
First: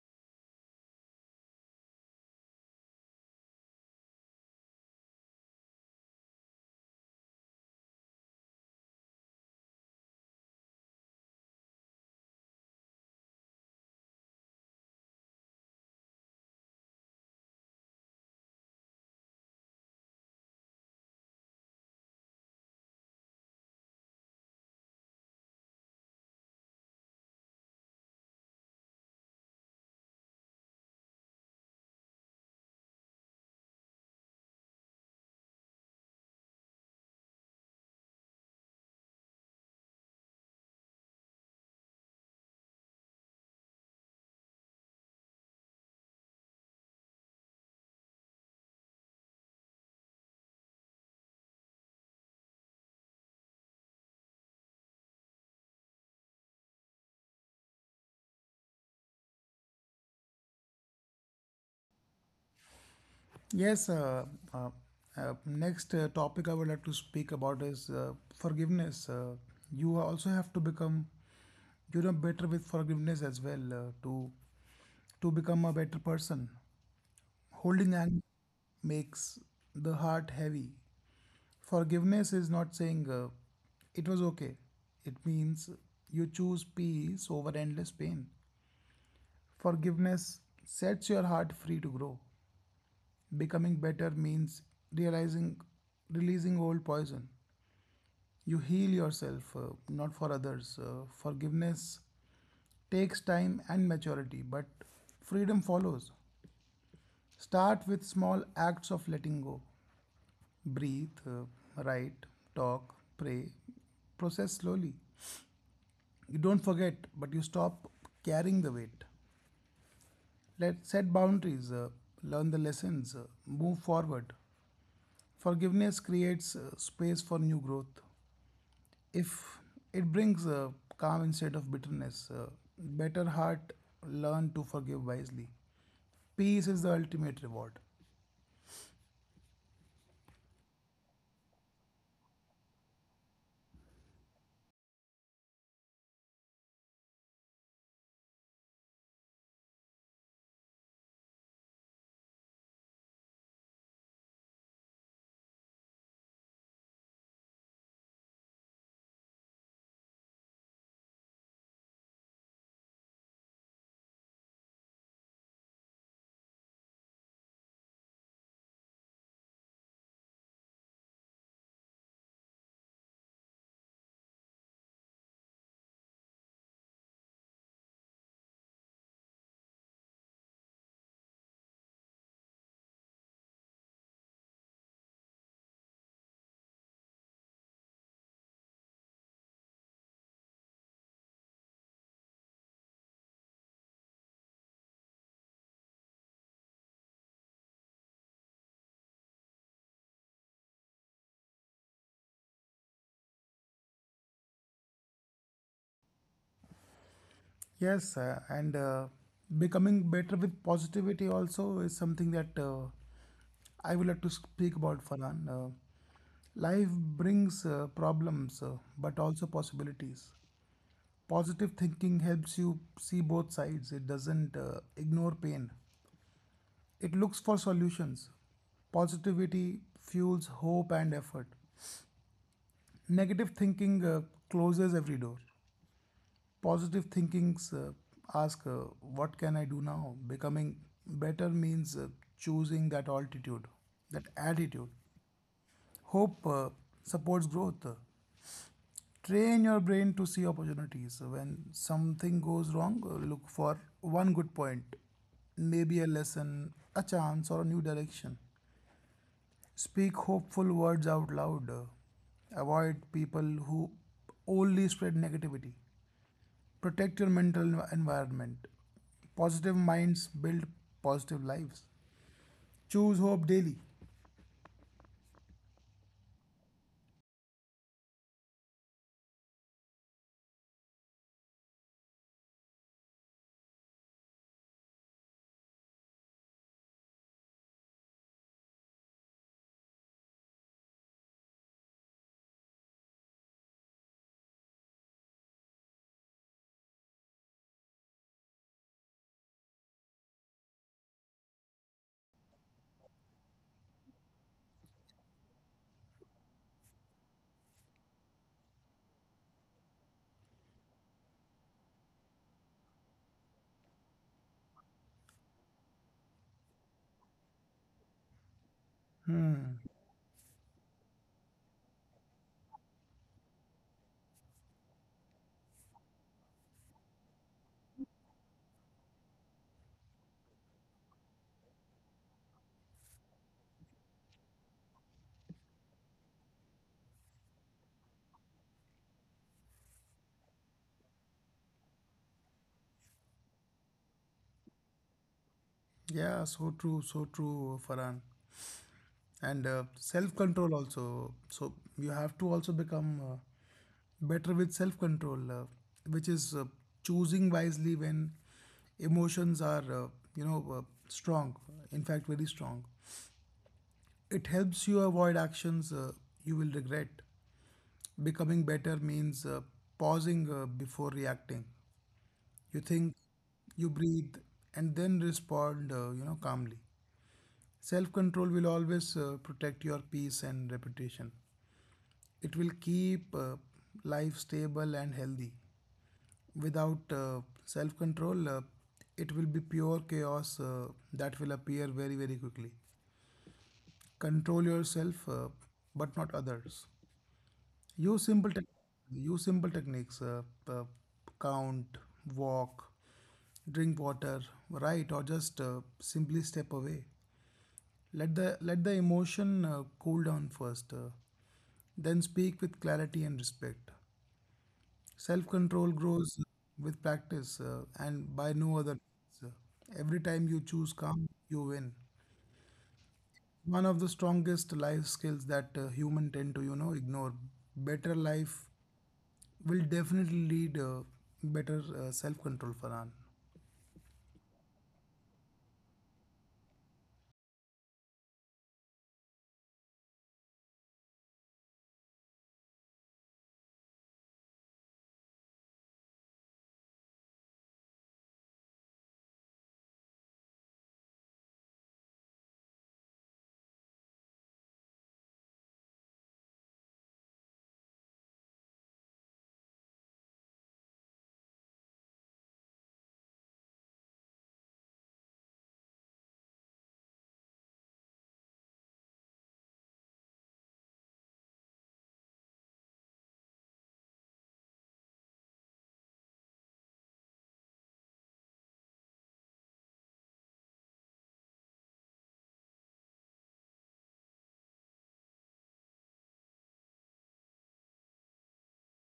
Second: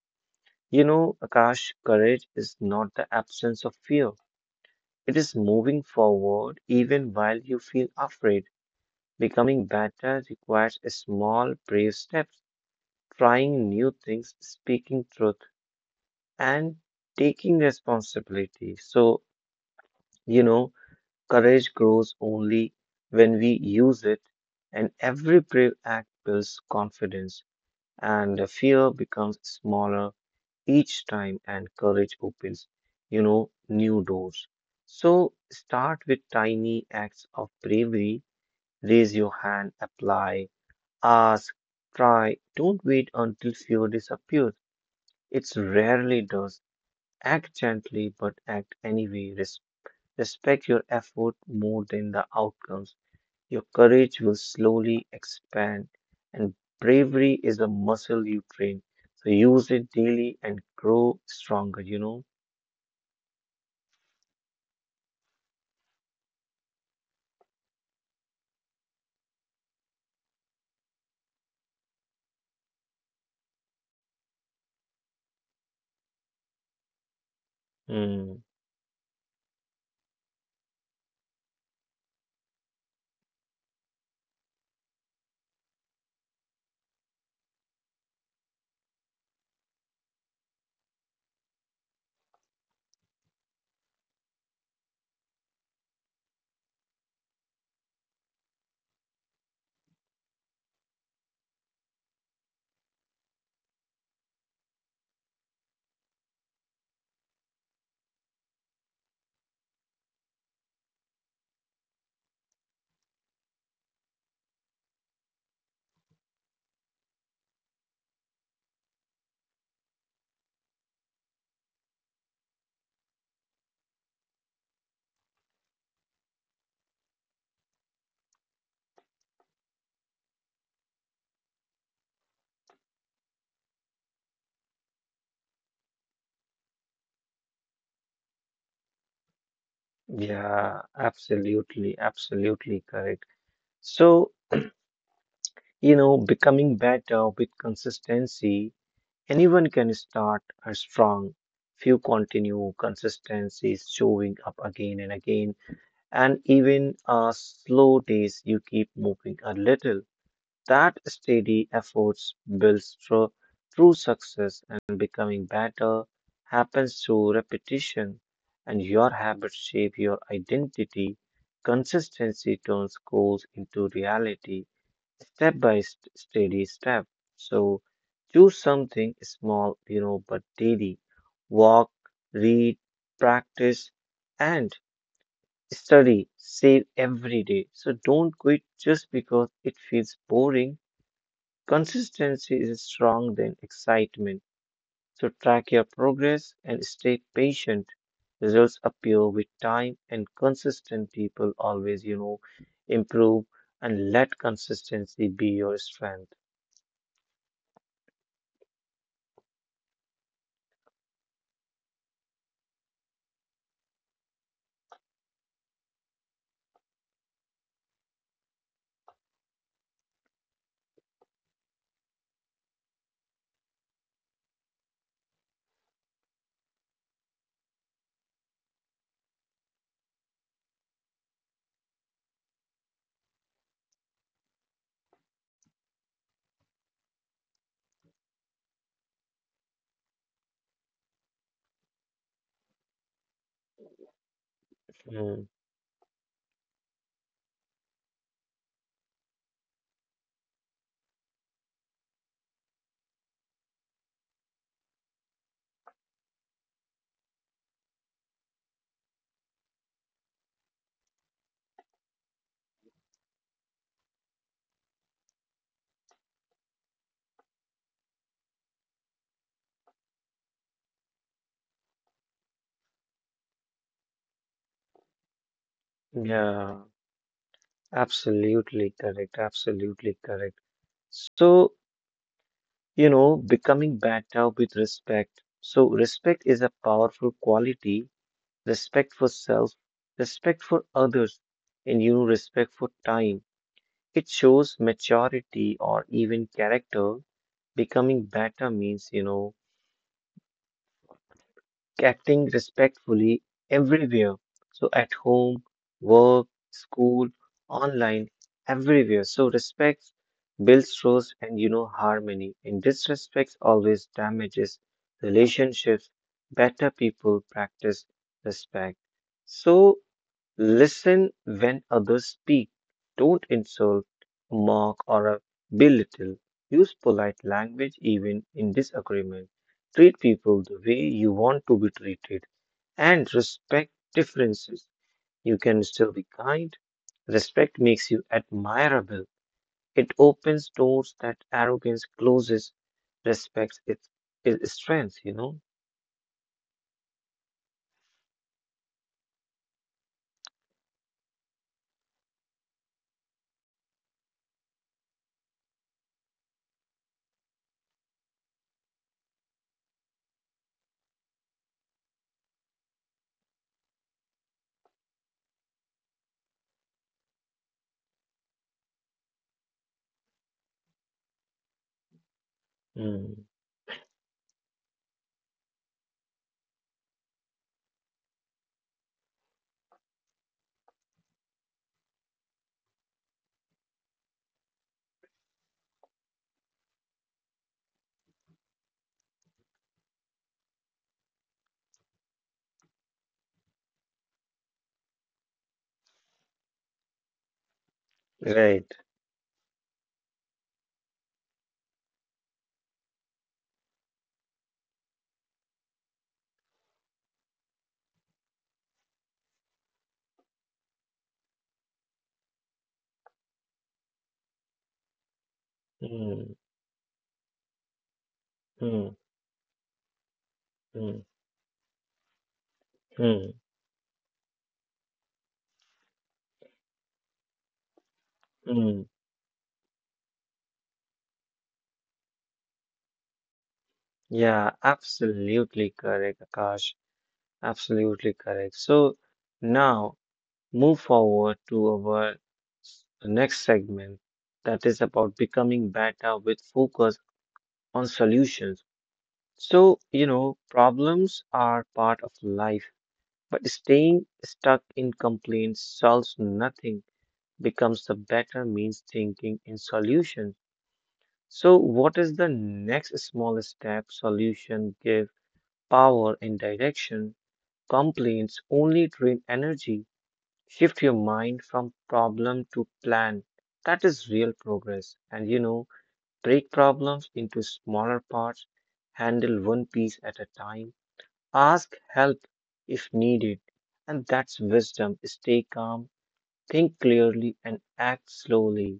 You know, Akash, courage is not the absence of fear. It is moving forward even while you feel afraid. Becoming better requires a small, brave steps, trying new things, speaking truth, and taking responsibility. So, you know, courage grows only when we use it, and every brave act builds confidence, and the fear becomes smaller each time, and courage opens, new doors. So start with tiny acts of bravery. Raise your hand, apply, ask, try. Don't wait until fear disappears. It rarely does. Act gently, but act anyway. Respect your effort more than the outcomes. Your courage will slowly expand, and bravery is a muscle you train. So use it daily and grow stronger, you know?
Yes, uh, uh, uh, next uh, topic I would like to speak about is forgiveness. You also have to become, you know, better with forgiveness as well to become a better person. Holding hand
Mm,
makes the heart heavy. Forgiveness is not saying it was okay. It means you choose peace over endless pain. Forgiveness sets your heart free to grow. Becoming better means realizing, releasing old poison. You heal yourself, not for others. Forgiveness takes time and maturity, but freedom follows. Start with small acts of letting go: breathe, write, talk, pray, process slowly. You don't forget, but you stop carrying the weight. Let set boundaries, learn the lessons, move forward. Forgiveness creates space for new growth. If it brings calm instead of bitterness, better heart learn to forgive wisely. Peace is the ultimate reward.
yeah, absolutely, absolutely correct. So, becoming better with consistency, anyone can start are strong. Few continue, consistency is showing up again and again, and even slow days, you keep moving a little. That steady efforts builds true success, and becoming better happens through repetition, and your habits shape your identity. Consistency turns goals into reality, steady step. So choose something small, you know, but daily. Walk, read, practice, and study, save every day. So don't quit just because it feels boring. Consistency is strong than excitement, so track your progress and stay patient. Results appear with time, and consistent people always, you know, improve, and let consistency be your strength.
Yes, and becoming better with positivity also is something that I would like to speak about, Farhan. Life brings problems, but also possibilities. Positive thinking helps you see both sides. It doesn't ignore pain, it looks for solutions. Positivity fuels hope and effort. Negative thinking closes every door. Positive thinkings ask, what can I do now? Becoming better means choosing that altitude, that attitude.
Mm,
Hope supports growth. Train your brain to see opportunities. When something goes wrong, look for one good point, maybe a lesson, a chance, or a new direction. Speak hopeful words out loud. Avoid people who only spread negativity. Protect your mental environment. Positive minds build positive lives. Choose hope daily.
yeah, absolutely correct. Absolutely correct. So, becoming better with respect. So, respect is a powerful quality, respect for self, respect for others, and, you know, respect for time. It shows maturity or even character. Becoming better means, acting respectfully everywhere. So at home, work, school, online, everywhere. So respect builds trust and, you know, harmony. And disrespect always damages relationships. Better people practice respect. So listen when others speak. Don't insult, mock, or belittle. Use polite language even in disagreement. Treat people the way you want to be treated and respect differences. You can still be kind. Respect makes you admirable. It opens doors that arrogance closes. Respect its, its strength, you know?
Yeah, so true, Farhan. And self control also. So you have to also become better with self control, which is choosing wisely when emotions are, you know, uh, strong. In fact, very strong. It helps you avoid actions you will regret. Becoming better means pausing before reacting. You think,
Mm,
you breathe, and then respond, calmly. Self-control will always protect your peace and reputation. It will keep life stable and healthy. Without self-control, it will be pure chaos that will appear very, very quickly. Control yourself, but not others. Use simple tech
right.
Use simple techniques. Uh, Count, walk, drink water, right, or just simply step away. Let the emotion cool down first. Then speak with clarity and respect. Self control grows
Mm,
with practice and by no other
mm,
means. Every time you choose
mm,
calm, you win.
mm,
One of the strongest life skills that human tend to, you know, ignore. Better life
mm.
will definitely lead better self control, Farhan.
Yeah, absolutely correct, Akash. Absolutely correct. So now move forward to our next segment that is about becoming better with focus on solutions. So, problems are part of life, but staying stuck in complaints solves nothing. Becomes the better means thinking in solutions. So, what is the next small step solution give power and direction? Complaints only drain energy. Shift your mind from problem to plan. That is real progress. And, break problems into smaller parts, handle one piece at a time, ask help if needed. And that's wisdom. Stay calm, think clearly, and act slowly.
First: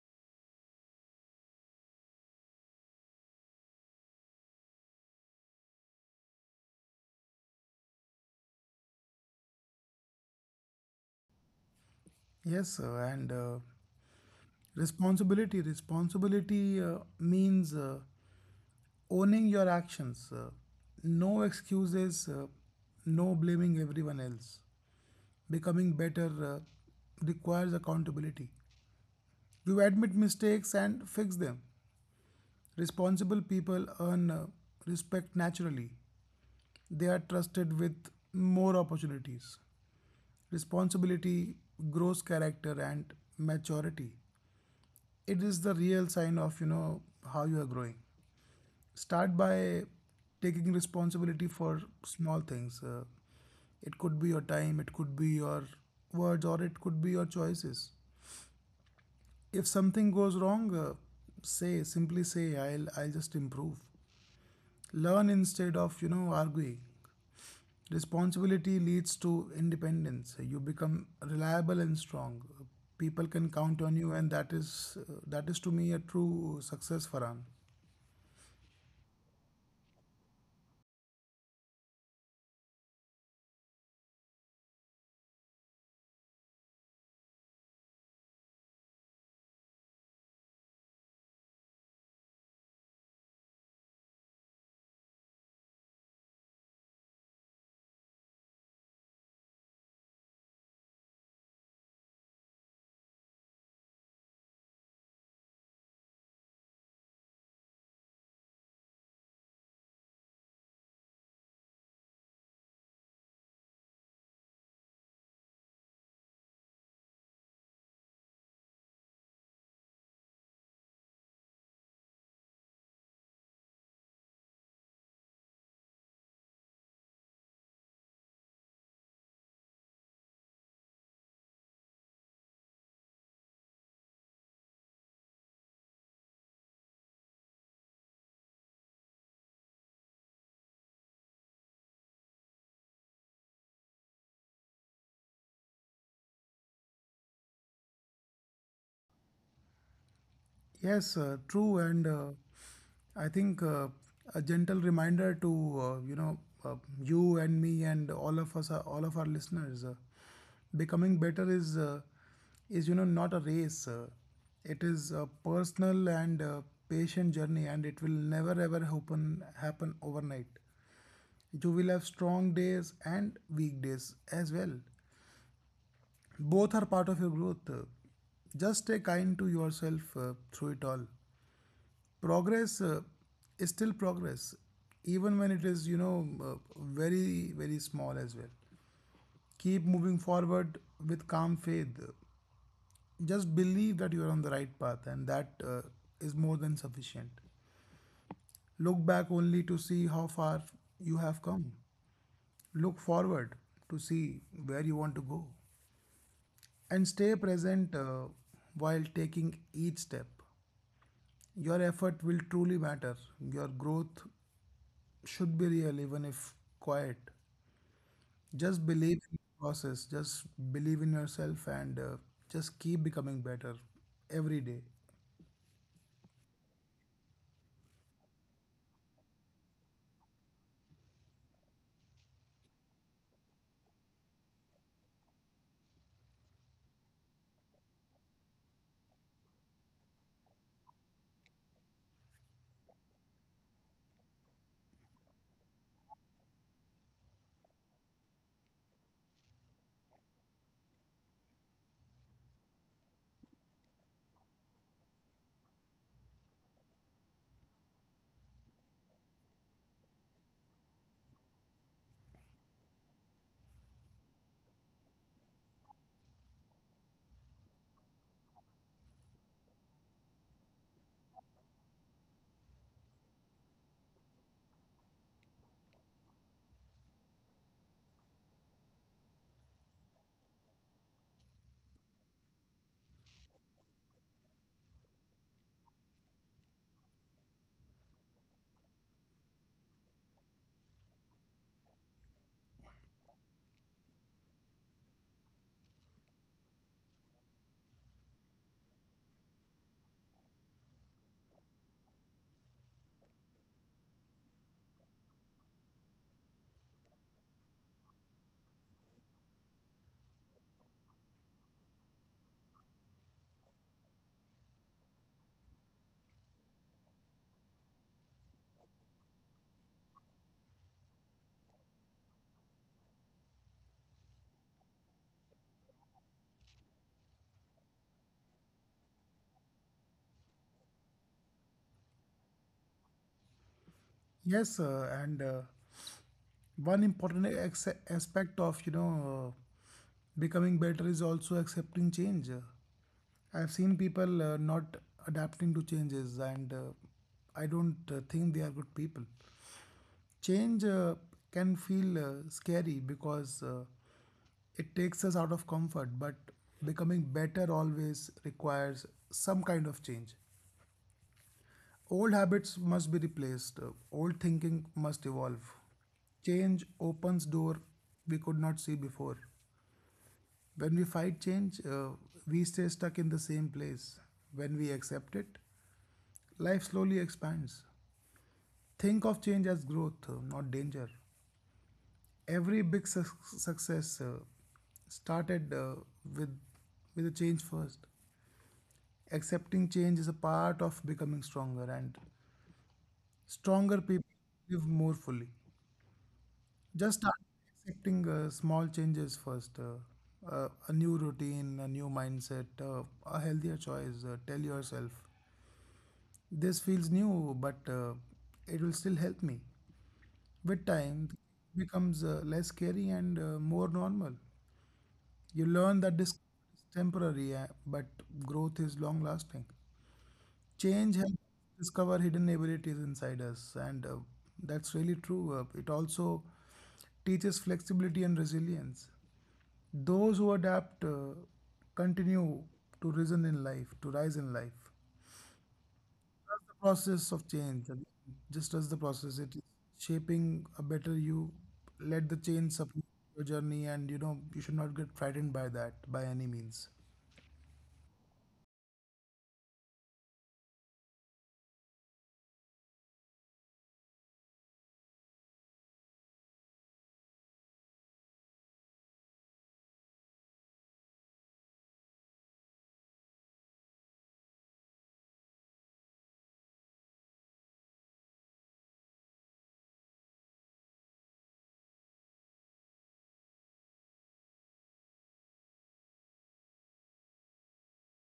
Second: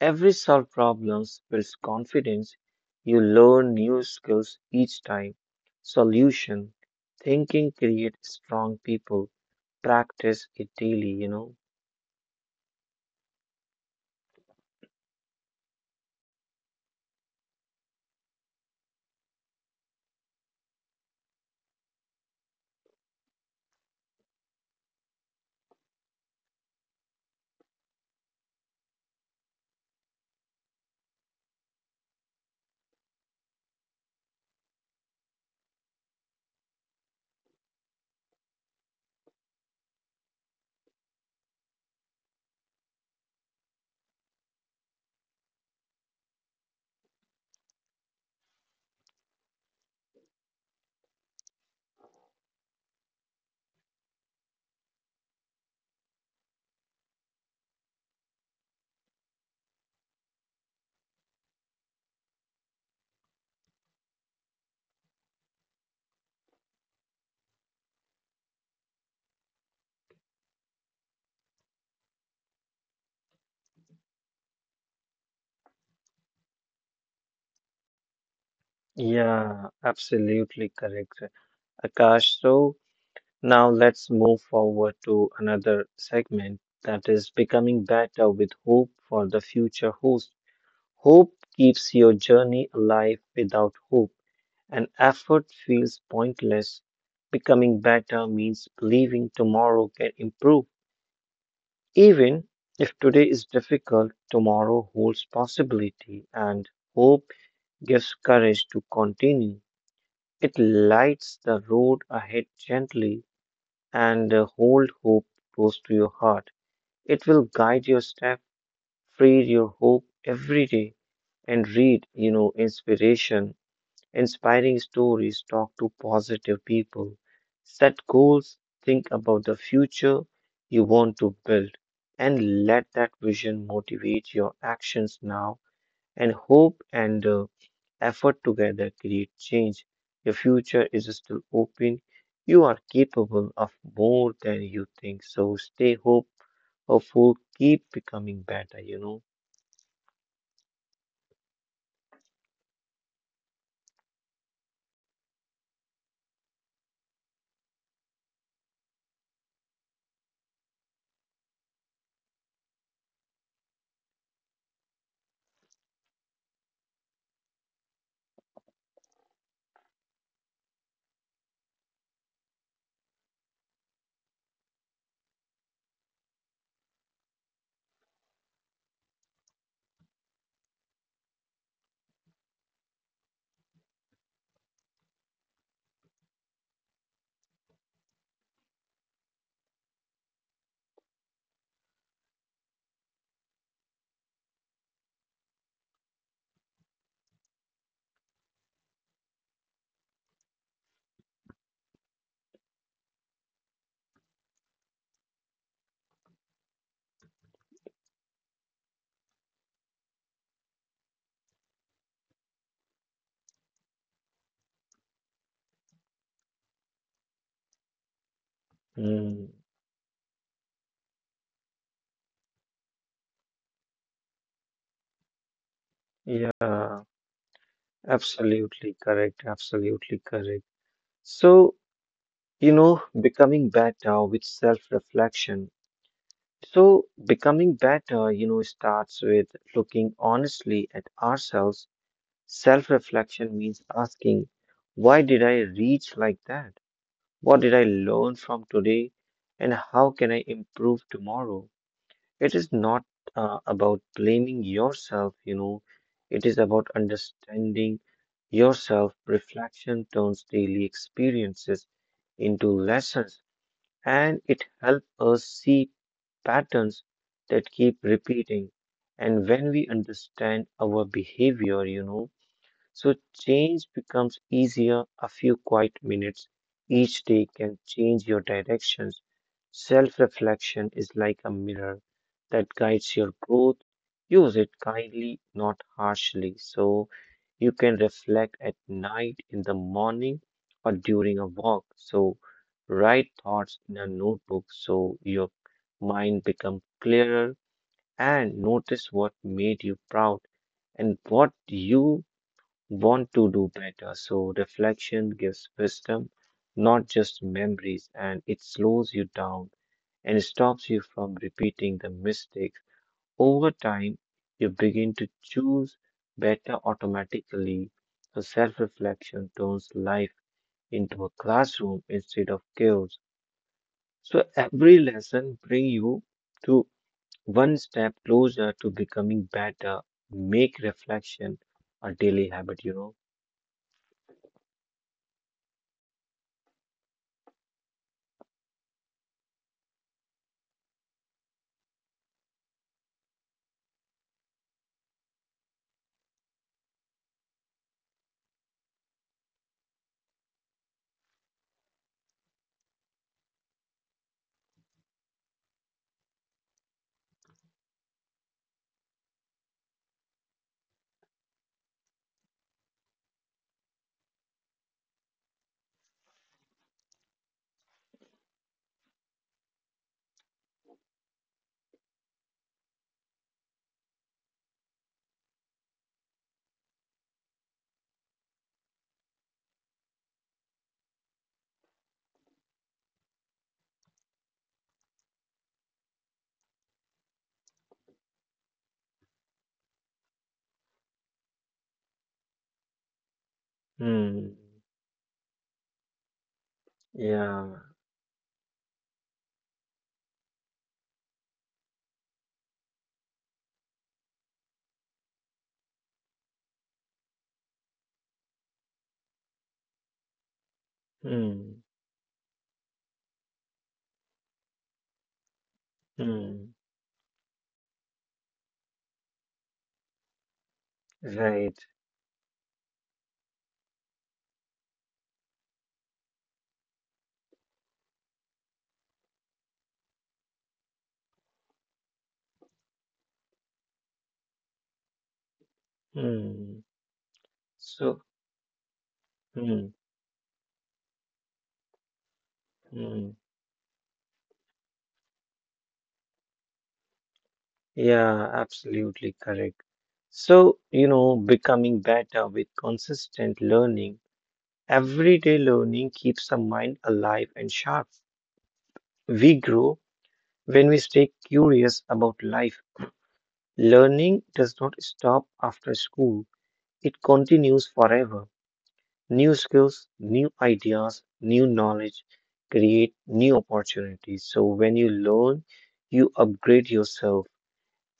Every solved problem builds confidence. You learn new skills each time. Solution thinking creates strong people. Practice it daily, you know.
Yes, and responsibility. Responsibility means owning your actions, no excuses, no blaming everyone else. Becoming better requires accountability. You admit mistakes and fix them. Responsible people earn respect naturally. They are trusted with more opportunities. Responsibility grows character and maturity. It is the real sign of, you know, how you are growing. Start by taking responsibility for small things. It could be your time, it could be your words, or it could be your choices. If something goes wrong, say, simply say, I'll just improve, learn instead of, you know, arguing. Responsibility leads to independence. You become reliable and strong. People can count on you, and that is to me a true success, Farhan.
Yeah, absolutely correct, Akash. So now let's move forward to another segment that is becoming better with hope for the future host. Hope keeps your journey alive. Without hope, an effort feels pointless. Becoming better means believing tomorrow can improve. Even if today is difficult, tomorrow holds possibility, and hope gives courage to continue. It lights the road ahead gently, and hold hope close to your heart. It will guide your step, feed your hope every day, and read, inspiring stories, talk to positive people, set goals, think about the future you want to build, and let that vision motivate your actions now. And hope and effort together create change. Your future is still open. You are capable of more than you think. So stay hopeful, keep becoming better, you know.
Yes, true, and I think a gentle reminder to you know you and me and all of us, all of our listeners, becoming better is you know not a race. It is a personal and patient journey, and it will never ever happen overnight. You will have strong days and weak days as well. Both are part of your growth. Just stay kind to yourself through it all. Progress is still progress, even when it is, you know, very, very small as well. Keep moving forward with calm faith. Just believe that you are on the right path, and that is more than sufficient. Look back only to see how far you have come. Look forward to see where you want to go, and stay present while taking each step. Your effort will truly matter. Your growth should be real, even if quiet. Just believe
Mm,
in the process, just believe in yourself, and just keep becoming better every day.
yeah, absolutely correct. Absolutely correct. So, becoming better with self-reflection. So, becoming better, you know, starts with looking honestly at ourselves. Self reflection means asking, why did I reach like that? What did I learn from today and how can I improve tomorrow? It is not about blaming yourself, you know, it is about understanding yourself. Reflection turns daily experiences into lessons, and it helps us see patterns that keep repeating. And when we understand our behavior, you know, so change becomes easier. A few quiet minutes each day can change your directions. Self reflection is like a mirror that guides your growth. Use it kindly, not harshly. So you can reflect at night, in the morning, or during a walk. So write thoughts in a notebook so your mind becomes clearer, and notice what made you proud and what you want to do better. So reflection gives wisdom, not just memories, and it slows you down and stops you from repeating the mistakes. Over time, you begin to choose better automatically. So self-reflection turns life into a classroom instead of chaos. So every lesson brings you to one step closer to becoming better. Make reflection a daily habit, you know.
Yes, and one important aspect of, you know, becoming better is also accepting change. I've seen people not adapting to changes, and I don't think they are good people. Change can feel scary because it takes us out of comfort, but becoming better always requires some kind of change. Old habits must be replaced. Old thinking must evolve. Change opens door we could not see before. When we fight change, we stay stuck in the same place. When we accept it, life slowly expands. Think of change as growth, not danger. Every big success started with a change first. Accepting change is a part of becoming stronger, and stronger people
Hmm.
live more fully. Just start
Yeah.
accepting small changes first. A new routine, a new mindset, a healthier choice. Tell yourself, this feels new, but it will still help me. With time,
Hmm.
it becomes less scary and more normal. You learn that this
Hmm.
is temporary, but growth is long lasting. Change helps
Right.
discover hidden abilities inside us, and that's really true. It also teaches flexibility and resilience. Those who adapt continue to reason in life, to rise in life. That's
Hmm.
the process of change.
So,
And just as the process, it is
hmm.
shaping a better you. Let the change support
Hmm.
your journey, and you know you should not get frightened by that by any means.
Yeah, absolutely correct. So, becoming better with consistent learning, everyday learning keeps the mind alive and sharp. We grow when we stay curious about life. Learning does not stop after school, it continues forever. New skills, new ideas, new knowledge create new opportunities. So when you learn, you upgrade yourself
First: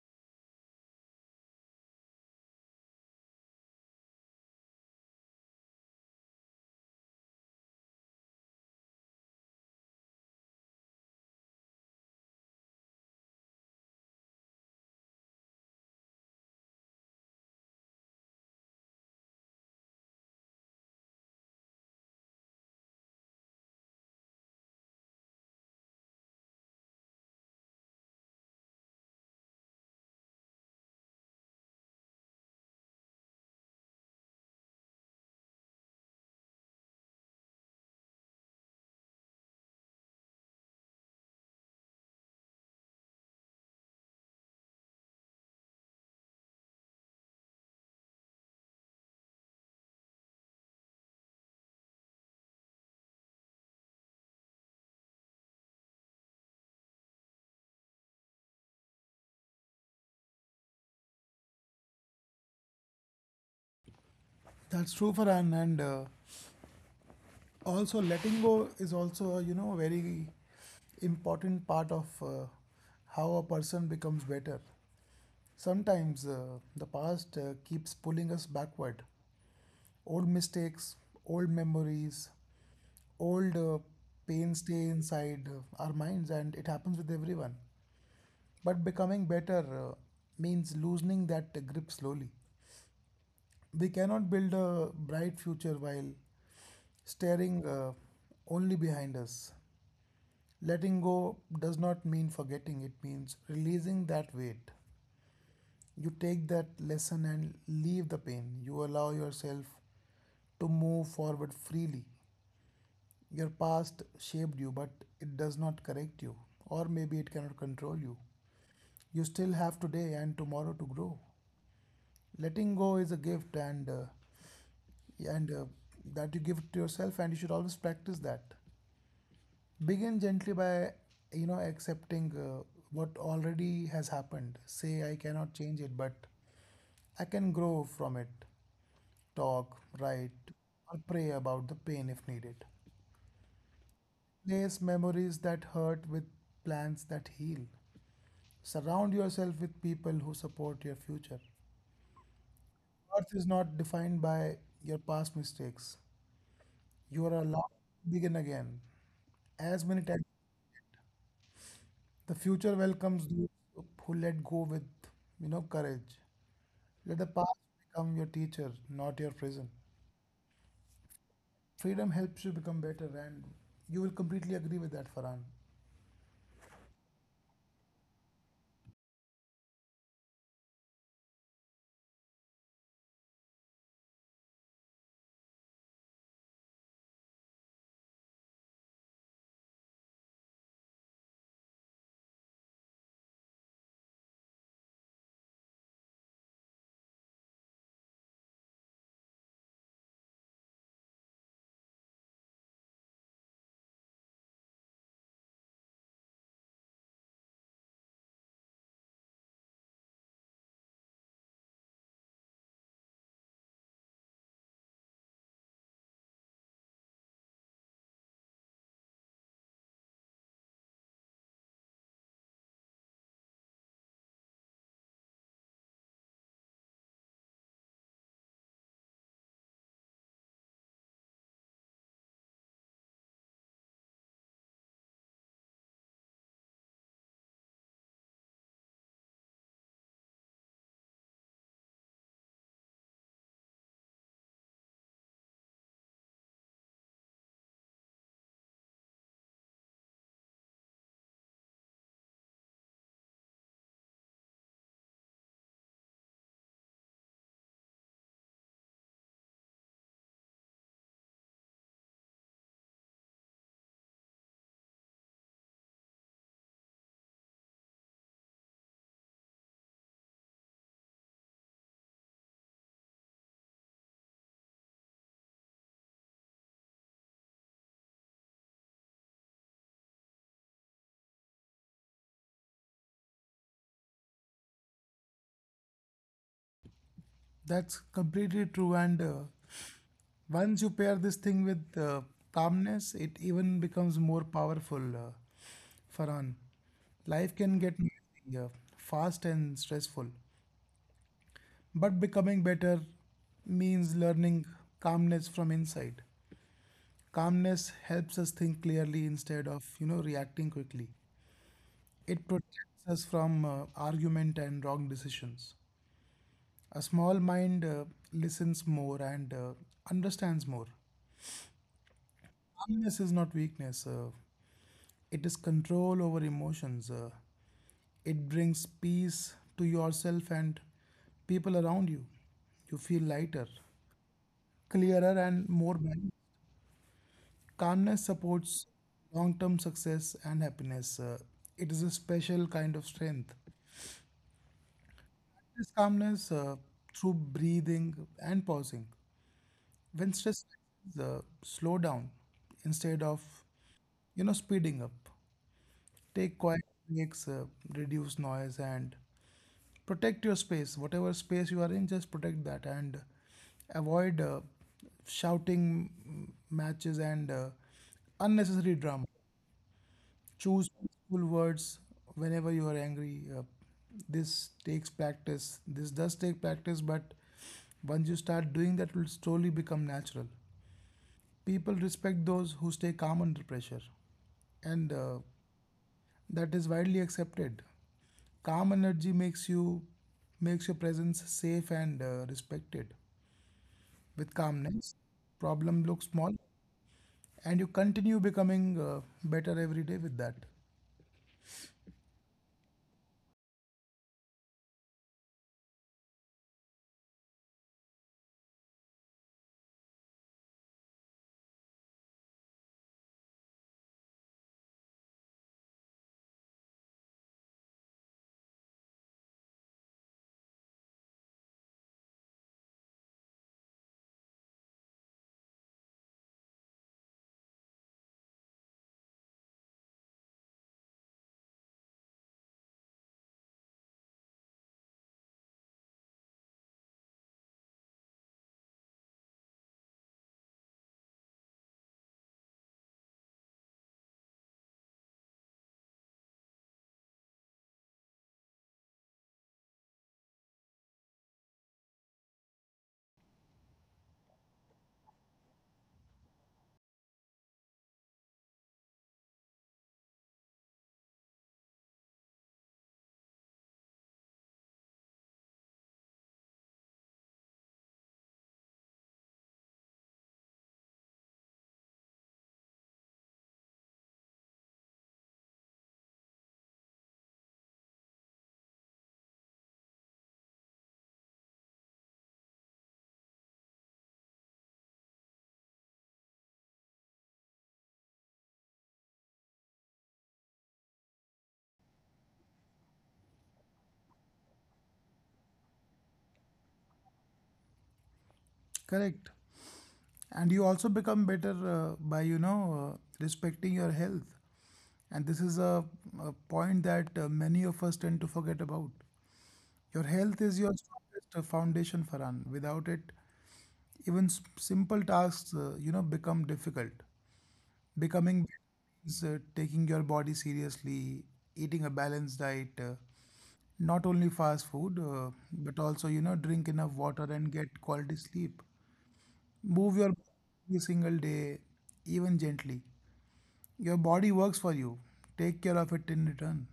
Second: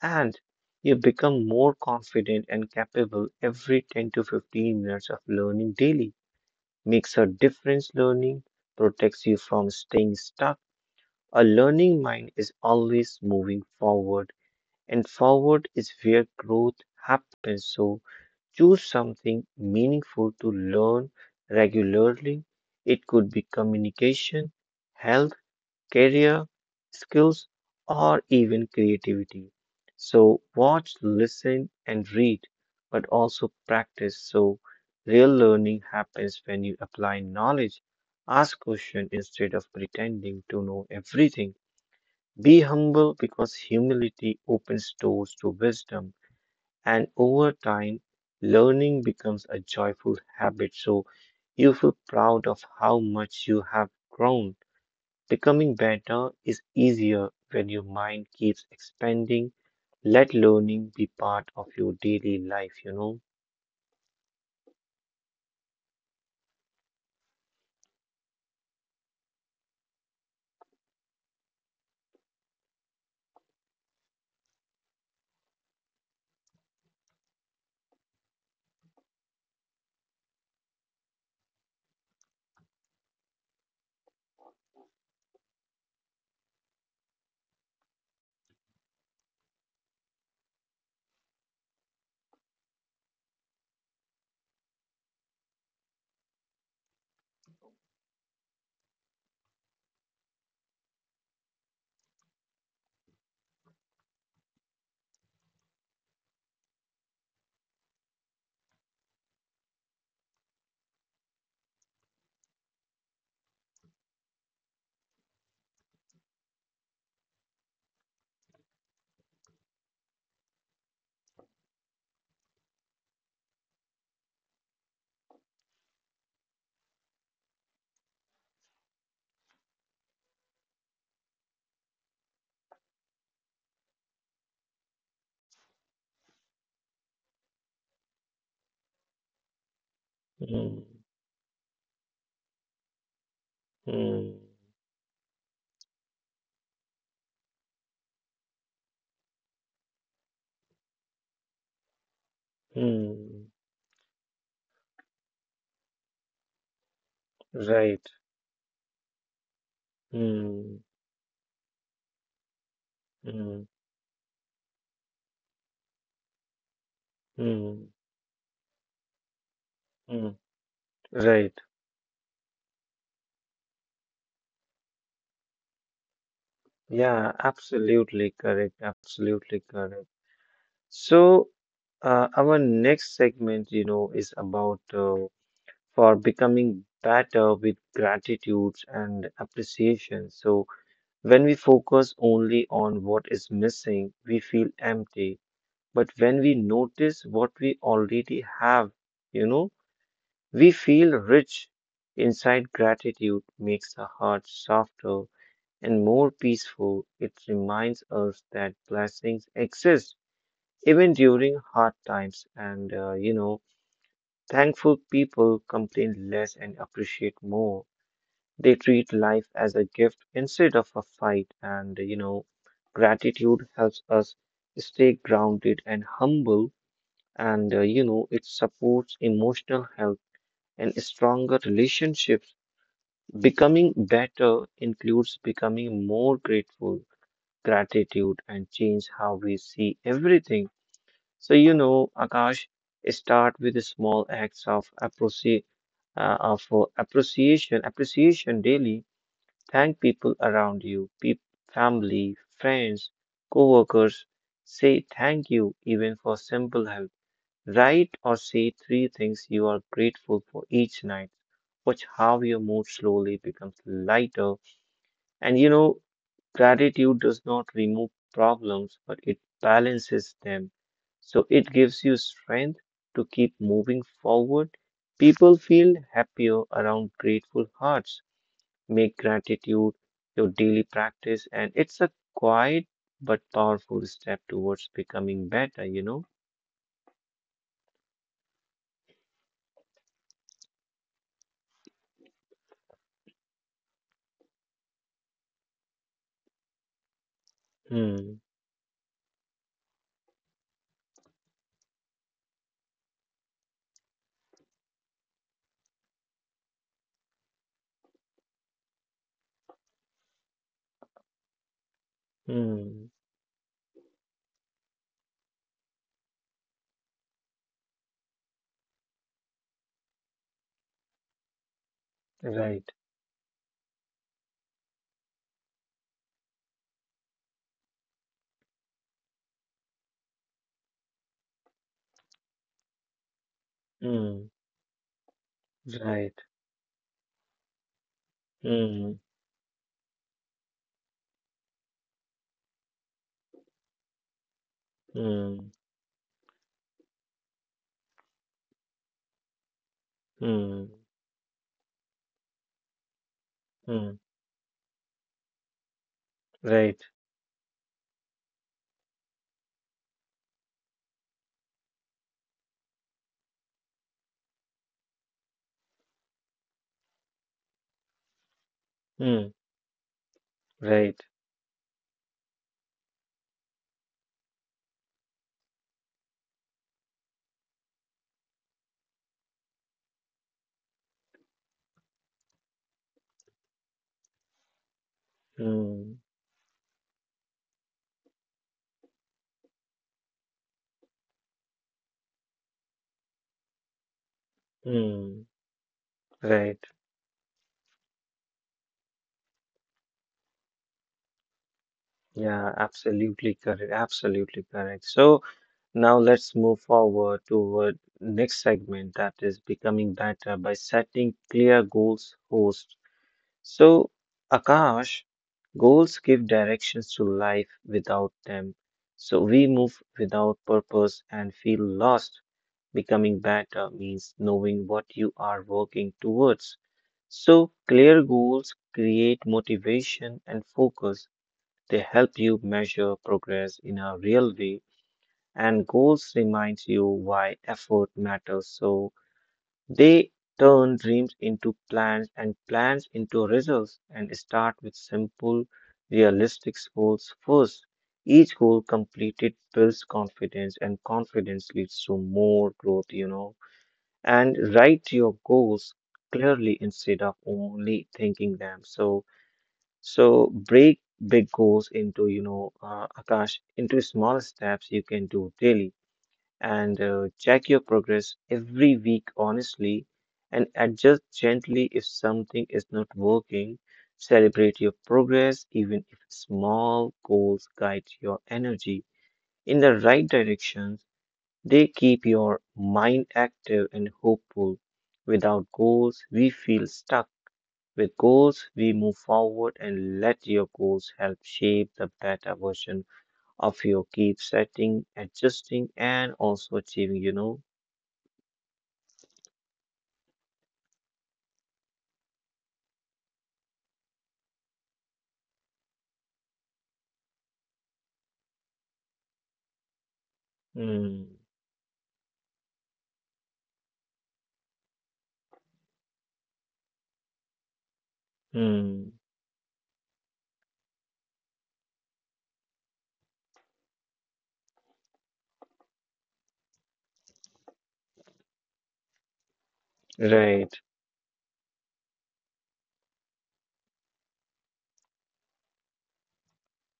and you become more confident and capable every 10 to 15 minutes of learning daily. Makes a difference. Learning protects you from staying stuck. A learning mind is always moving forward, and forward is where growth happens. So choose something meaningful to learn regularly. It could be communication, health, career, skills, or even creativity. So, watch, listen, and read, but also practice. So, real learning happens when you apply knowledge. Ask questions instead of pretending to know everything. Be humble because humility opens doors to wisdom. And over time, learning becomes a joyful habit. So you feel proud of how much you have grown. Becoming better is easier when your mind keeps expanding. Let learning be part of your daily life, you know?
That's true for Anne, and also letting go is also, you know, a very important part of how a person becomes better. Sometimes the past keeps pulling us backward, old mistakes, old memories, old pain stay inside our minds, and it happens with everyone. But becoming better means loosening that grip slowly. We cannot build a bright future while staring only behind us. Letting go does not mean forgetting, it means releasing that weight. You take that lesson and leave the pain. You allow yourself to move forward freely. Your past shaped you, but it does not correct you, or maybe it cannot control you. You still have today and tomorrow to grow. Letting go is a gift, and that you give to yourself, and you should always practice that. Begin gently by accepting what already has happened. Say I cannot change it, but I can grow from it. Talk, write,
Hmm.
or pray about the pain if needed.
Hmm.
Replace memories that hurt with plans that heal. Surround yourself with people who support your future.
Mm,
Worth is not defined by your past mistakes. You are allowed
right.
to begin again, as many times.
Hmm.
The future welcomes
Hmm.
those who let go with, courage. Let the past
Hmm.
become your teacher, not your prison.
Mm, right.
Freedom helps you become better, and you will completely agree with that, Farhan.
Yeah, absolutely correct. Absolutely correct. So, our next segment, you know, is about for becoming better with gratitudes and appreciation. So, when we focus only on what is missing, we feel empty. But when we notice what we already have, you know, we feel rich. Inside gratitude makes the heart softer and more peaceful. It reminds us that blessings exist even during hard times. And thankful people complain less and appreciate more. They treat life as a gift instead of a fight. And, you know, gratitude helps us stay grounded and humble. And it supports emotional health and stronger relationships. Becoming better includes becoming more grateful. Gratitude and change how we see everything. So, you know, Akash, start with small acts of appreciation daily. Thank people around you, peop family, friends, co-workers. Say thank you even for simple help. Write or say three things you are grateful for each night. Watch how your mood slowly becomes lighter. And, you know, gratitude does not remove problems, but it balances them. So it gives you strength to keep moving forward. People feel happier around grateful hearts. Make gratitude your daily practice, and it's a quiet but powerful step towards becoming better, you know?
That's completely true, and once you pair this thing with calmness, it even becomes more powerful. Farhan, life can get
Hmm,
messy, fast and stressful, but becoming better means learning calmness from inside. Calmness helps us think clearly instead of reacting quickly. It protects
hmm,
us from argument and wrong decisions. A small mind listens more and understands more.
right,
Calmness is not weakness. It is control over emotions. It brings peace to yourself and people around you. You feel lighter,
hmm,
clearer, and more balanced.
right,
Calmness supports
hmm,
long term success and happiness. It is a special kind of strength.
hmm,
This calmness through breathing and pausing. When stress
hmm,
rises, slow down instead of
hmm,
speeding up. Take quiet
right,
breaks, reduce noise, and protect your space, whatever space you are in, just protect that. And avoid shouting matches and unnecessary drama.
hmm,
Choose
right,
peaceful words whenever you are angry. Uh, this does take practice, but once you start doing that it will slowly become natural. People respect those who stay calm under pressure, and
hmm.
that is widely accepted. Calm energy makes your presence safe and, respected. With calmness,
Hmm.
problem looks small,
Right.
and you continue becoming better every day with that.
Yeah, absolutely correct. Absolutely correct. So now let's move forward toward next segment that is becoming better by setting clear goals host. So Akash, goals give directions to life without them. So we move without purpose and feel lost. Becoming better means knowing what you are working towards. So clear goals create motivation and focus. They help you measure progress in a real way, and goals remind you why effort matters. So they turn dreams into plans and plans into results and start with simple, realistic goals first. Each goal completed builds confidence, and confidence leads to more growth, you know. And write your goals clearly instead of only thinking them. So break big goals into, you know, Akash, into small steps you can do daily and check your progress every week honestly and adjust gently if something is not working. Celebrate your progress even if small goals guide your energy in the right direction. They keep your mind active and hopeful. Without goals, we feel stuck with goals, we move forward and let your goals help shape the better version of you. Keep setting, adjusting, and also achieving, you know?
Correct. And you also become better by respecting your health. And this is a point that many of us tend to forget about. Your health is your
Hmm,
strongest foundation, Farhan. Without it, even simple tasks, you know, become difficult. Becoming
hmm,
means taking your body seriously, eating a balanced diet, not only fast food, but also, you know, drink enough water and get quality sleep. Move your
right.
body every single day, even gently. Your body works for you. Take care of it in return.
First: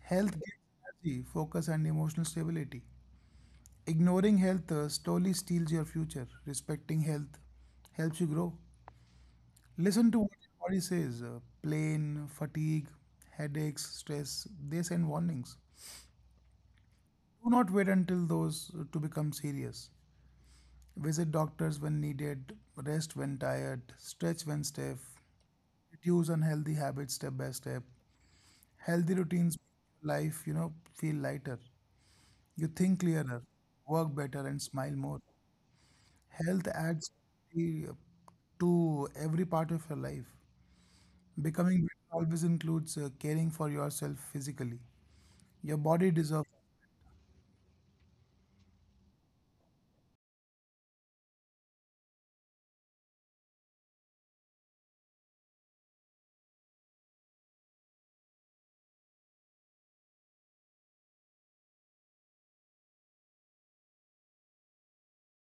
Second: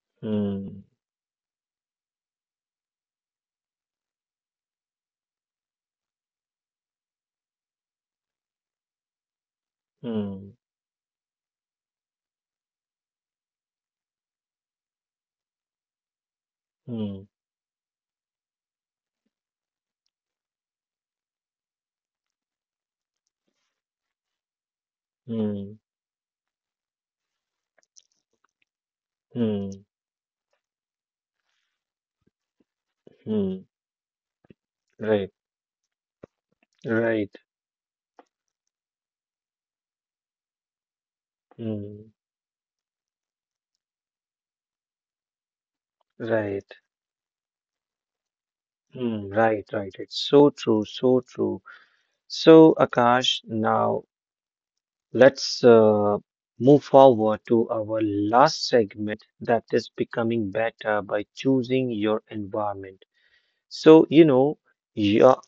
Health gives
Hmm,
energy, focus, and emotional stability. Ignoring health slowly steals your future. Respecting health helps you grow. Listen to what
hmm,
your body says: pain, fatigue, headaches, stress. They send warnings.
hmm,
Do not wait until those to become serious. Visit doctors when needed, rest when tired, stretch when stiff,
hmm,
reduce unhealthy habits step by step. Healthy routines
hmm,
make life, you know, feel lighter. You think clearer,
hmm,
work better, and smile more.
right,
Health adds
right,
uh, to every part of your life. Becoming
hmm,
better always includes caring for yourself physically. Your body deserves.
right. Hmm, right, right. It's so true, so true. So, Akash, now let's move forward to our last segment that is becoming better by choosing your environment. So, you know, your,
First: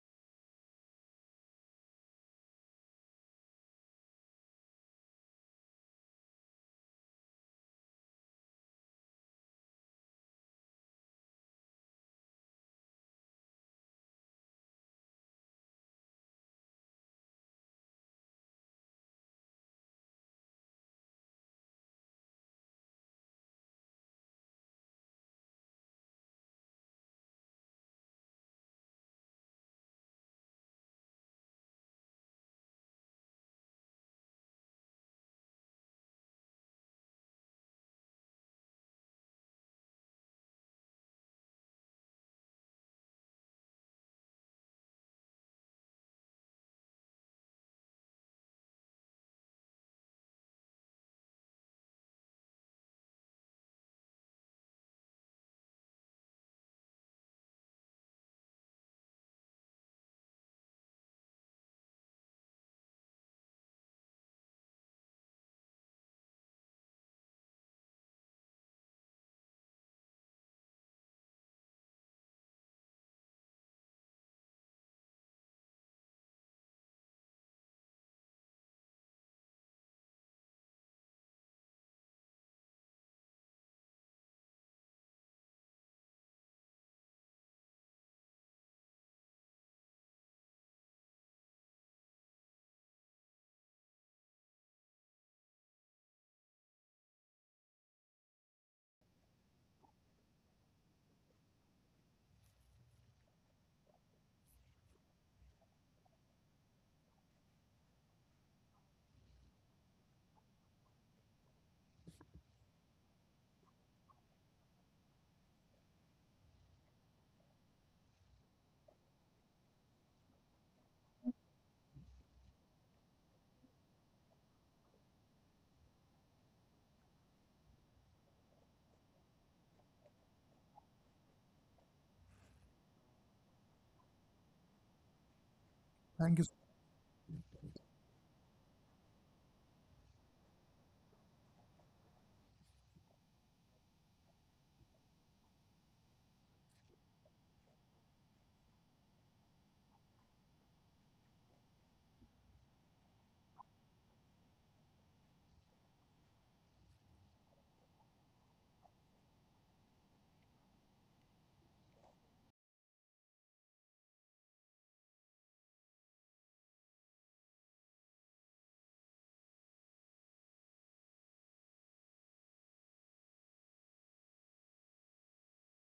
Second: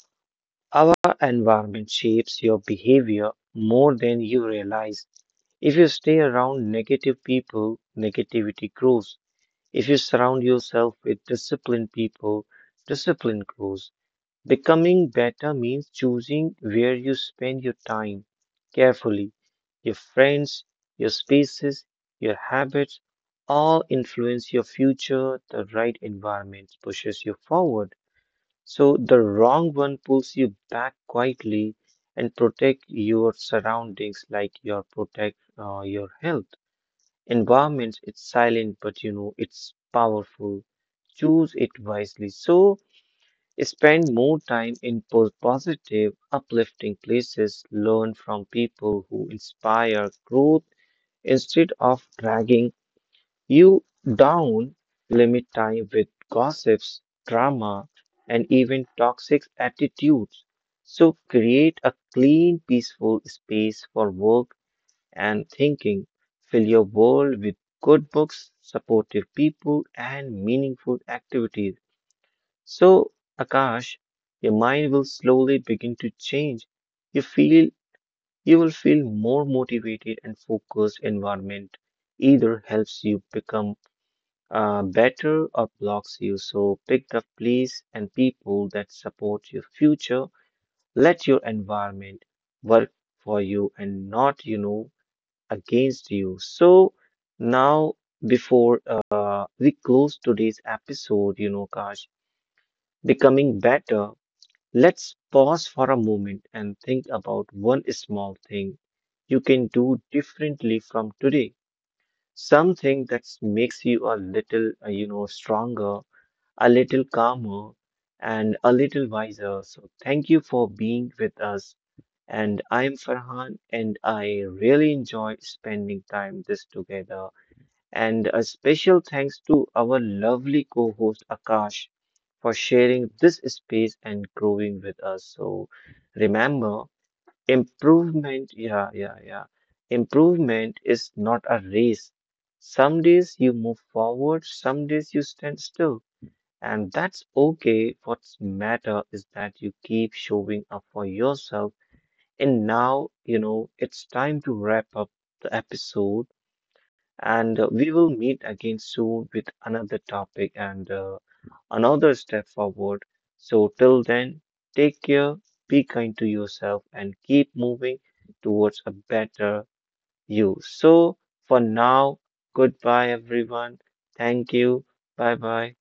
our environment shapes your behavior more than you realize. If you stay around negative people, negativity grows. If you surround yourself with disciplined people, discipline grows. Becoming better means choosing where you spend your time carefully. Your friends, your spaces, your habits all influence your future. The right environment pushes you forward. So the wrong one pulls you back quietly and protect your surroundings like your protect your health. Environment, it's silent, but you know, it's powerful. Choose it wisely. So spend more time in positive, uplifting places, learn from people who inspire growth instead of dragging you down, limit time with gossips, drama, and even toxic attitudes. So create a clean, peaceful space for work and thinking. Fill your world with good books, supportive people, and meaningful activities. So, Akash, your mind will slowly begin to change. You feel you will feel more motivated and focused environment either helps you become better or blocks you. So pick the place and people that support your future. Let your environment work for you and not, you know, against you. So now before we close today's episode, you know, Akash, becoming better, let's pause for a moment and think about one small thing you can do differently from today. Something that makes you a little, you know, stronger, a little calmer, and a little wiser. So thank you for being with us. And I'm Farhan, and I really enjoy spending time this together. And a special thanks to our lovely co-host Akash for sharing this space and growing with us. So
Thank you. So
remember, improvement, yeah, yeah, yeah. Improvement is not a race. Some days you move forward, some days you stand still. And that's okay. What's matter is that you keep showing up for yourself. And now, you know, it's time to wrap up the episode. And we will meet again soon with another topic. And another step forward. So, till then, take care, be kind to yourself, and keep moving towards a better you. So, for now, goodbye, everyone. Thank you. Bye bye.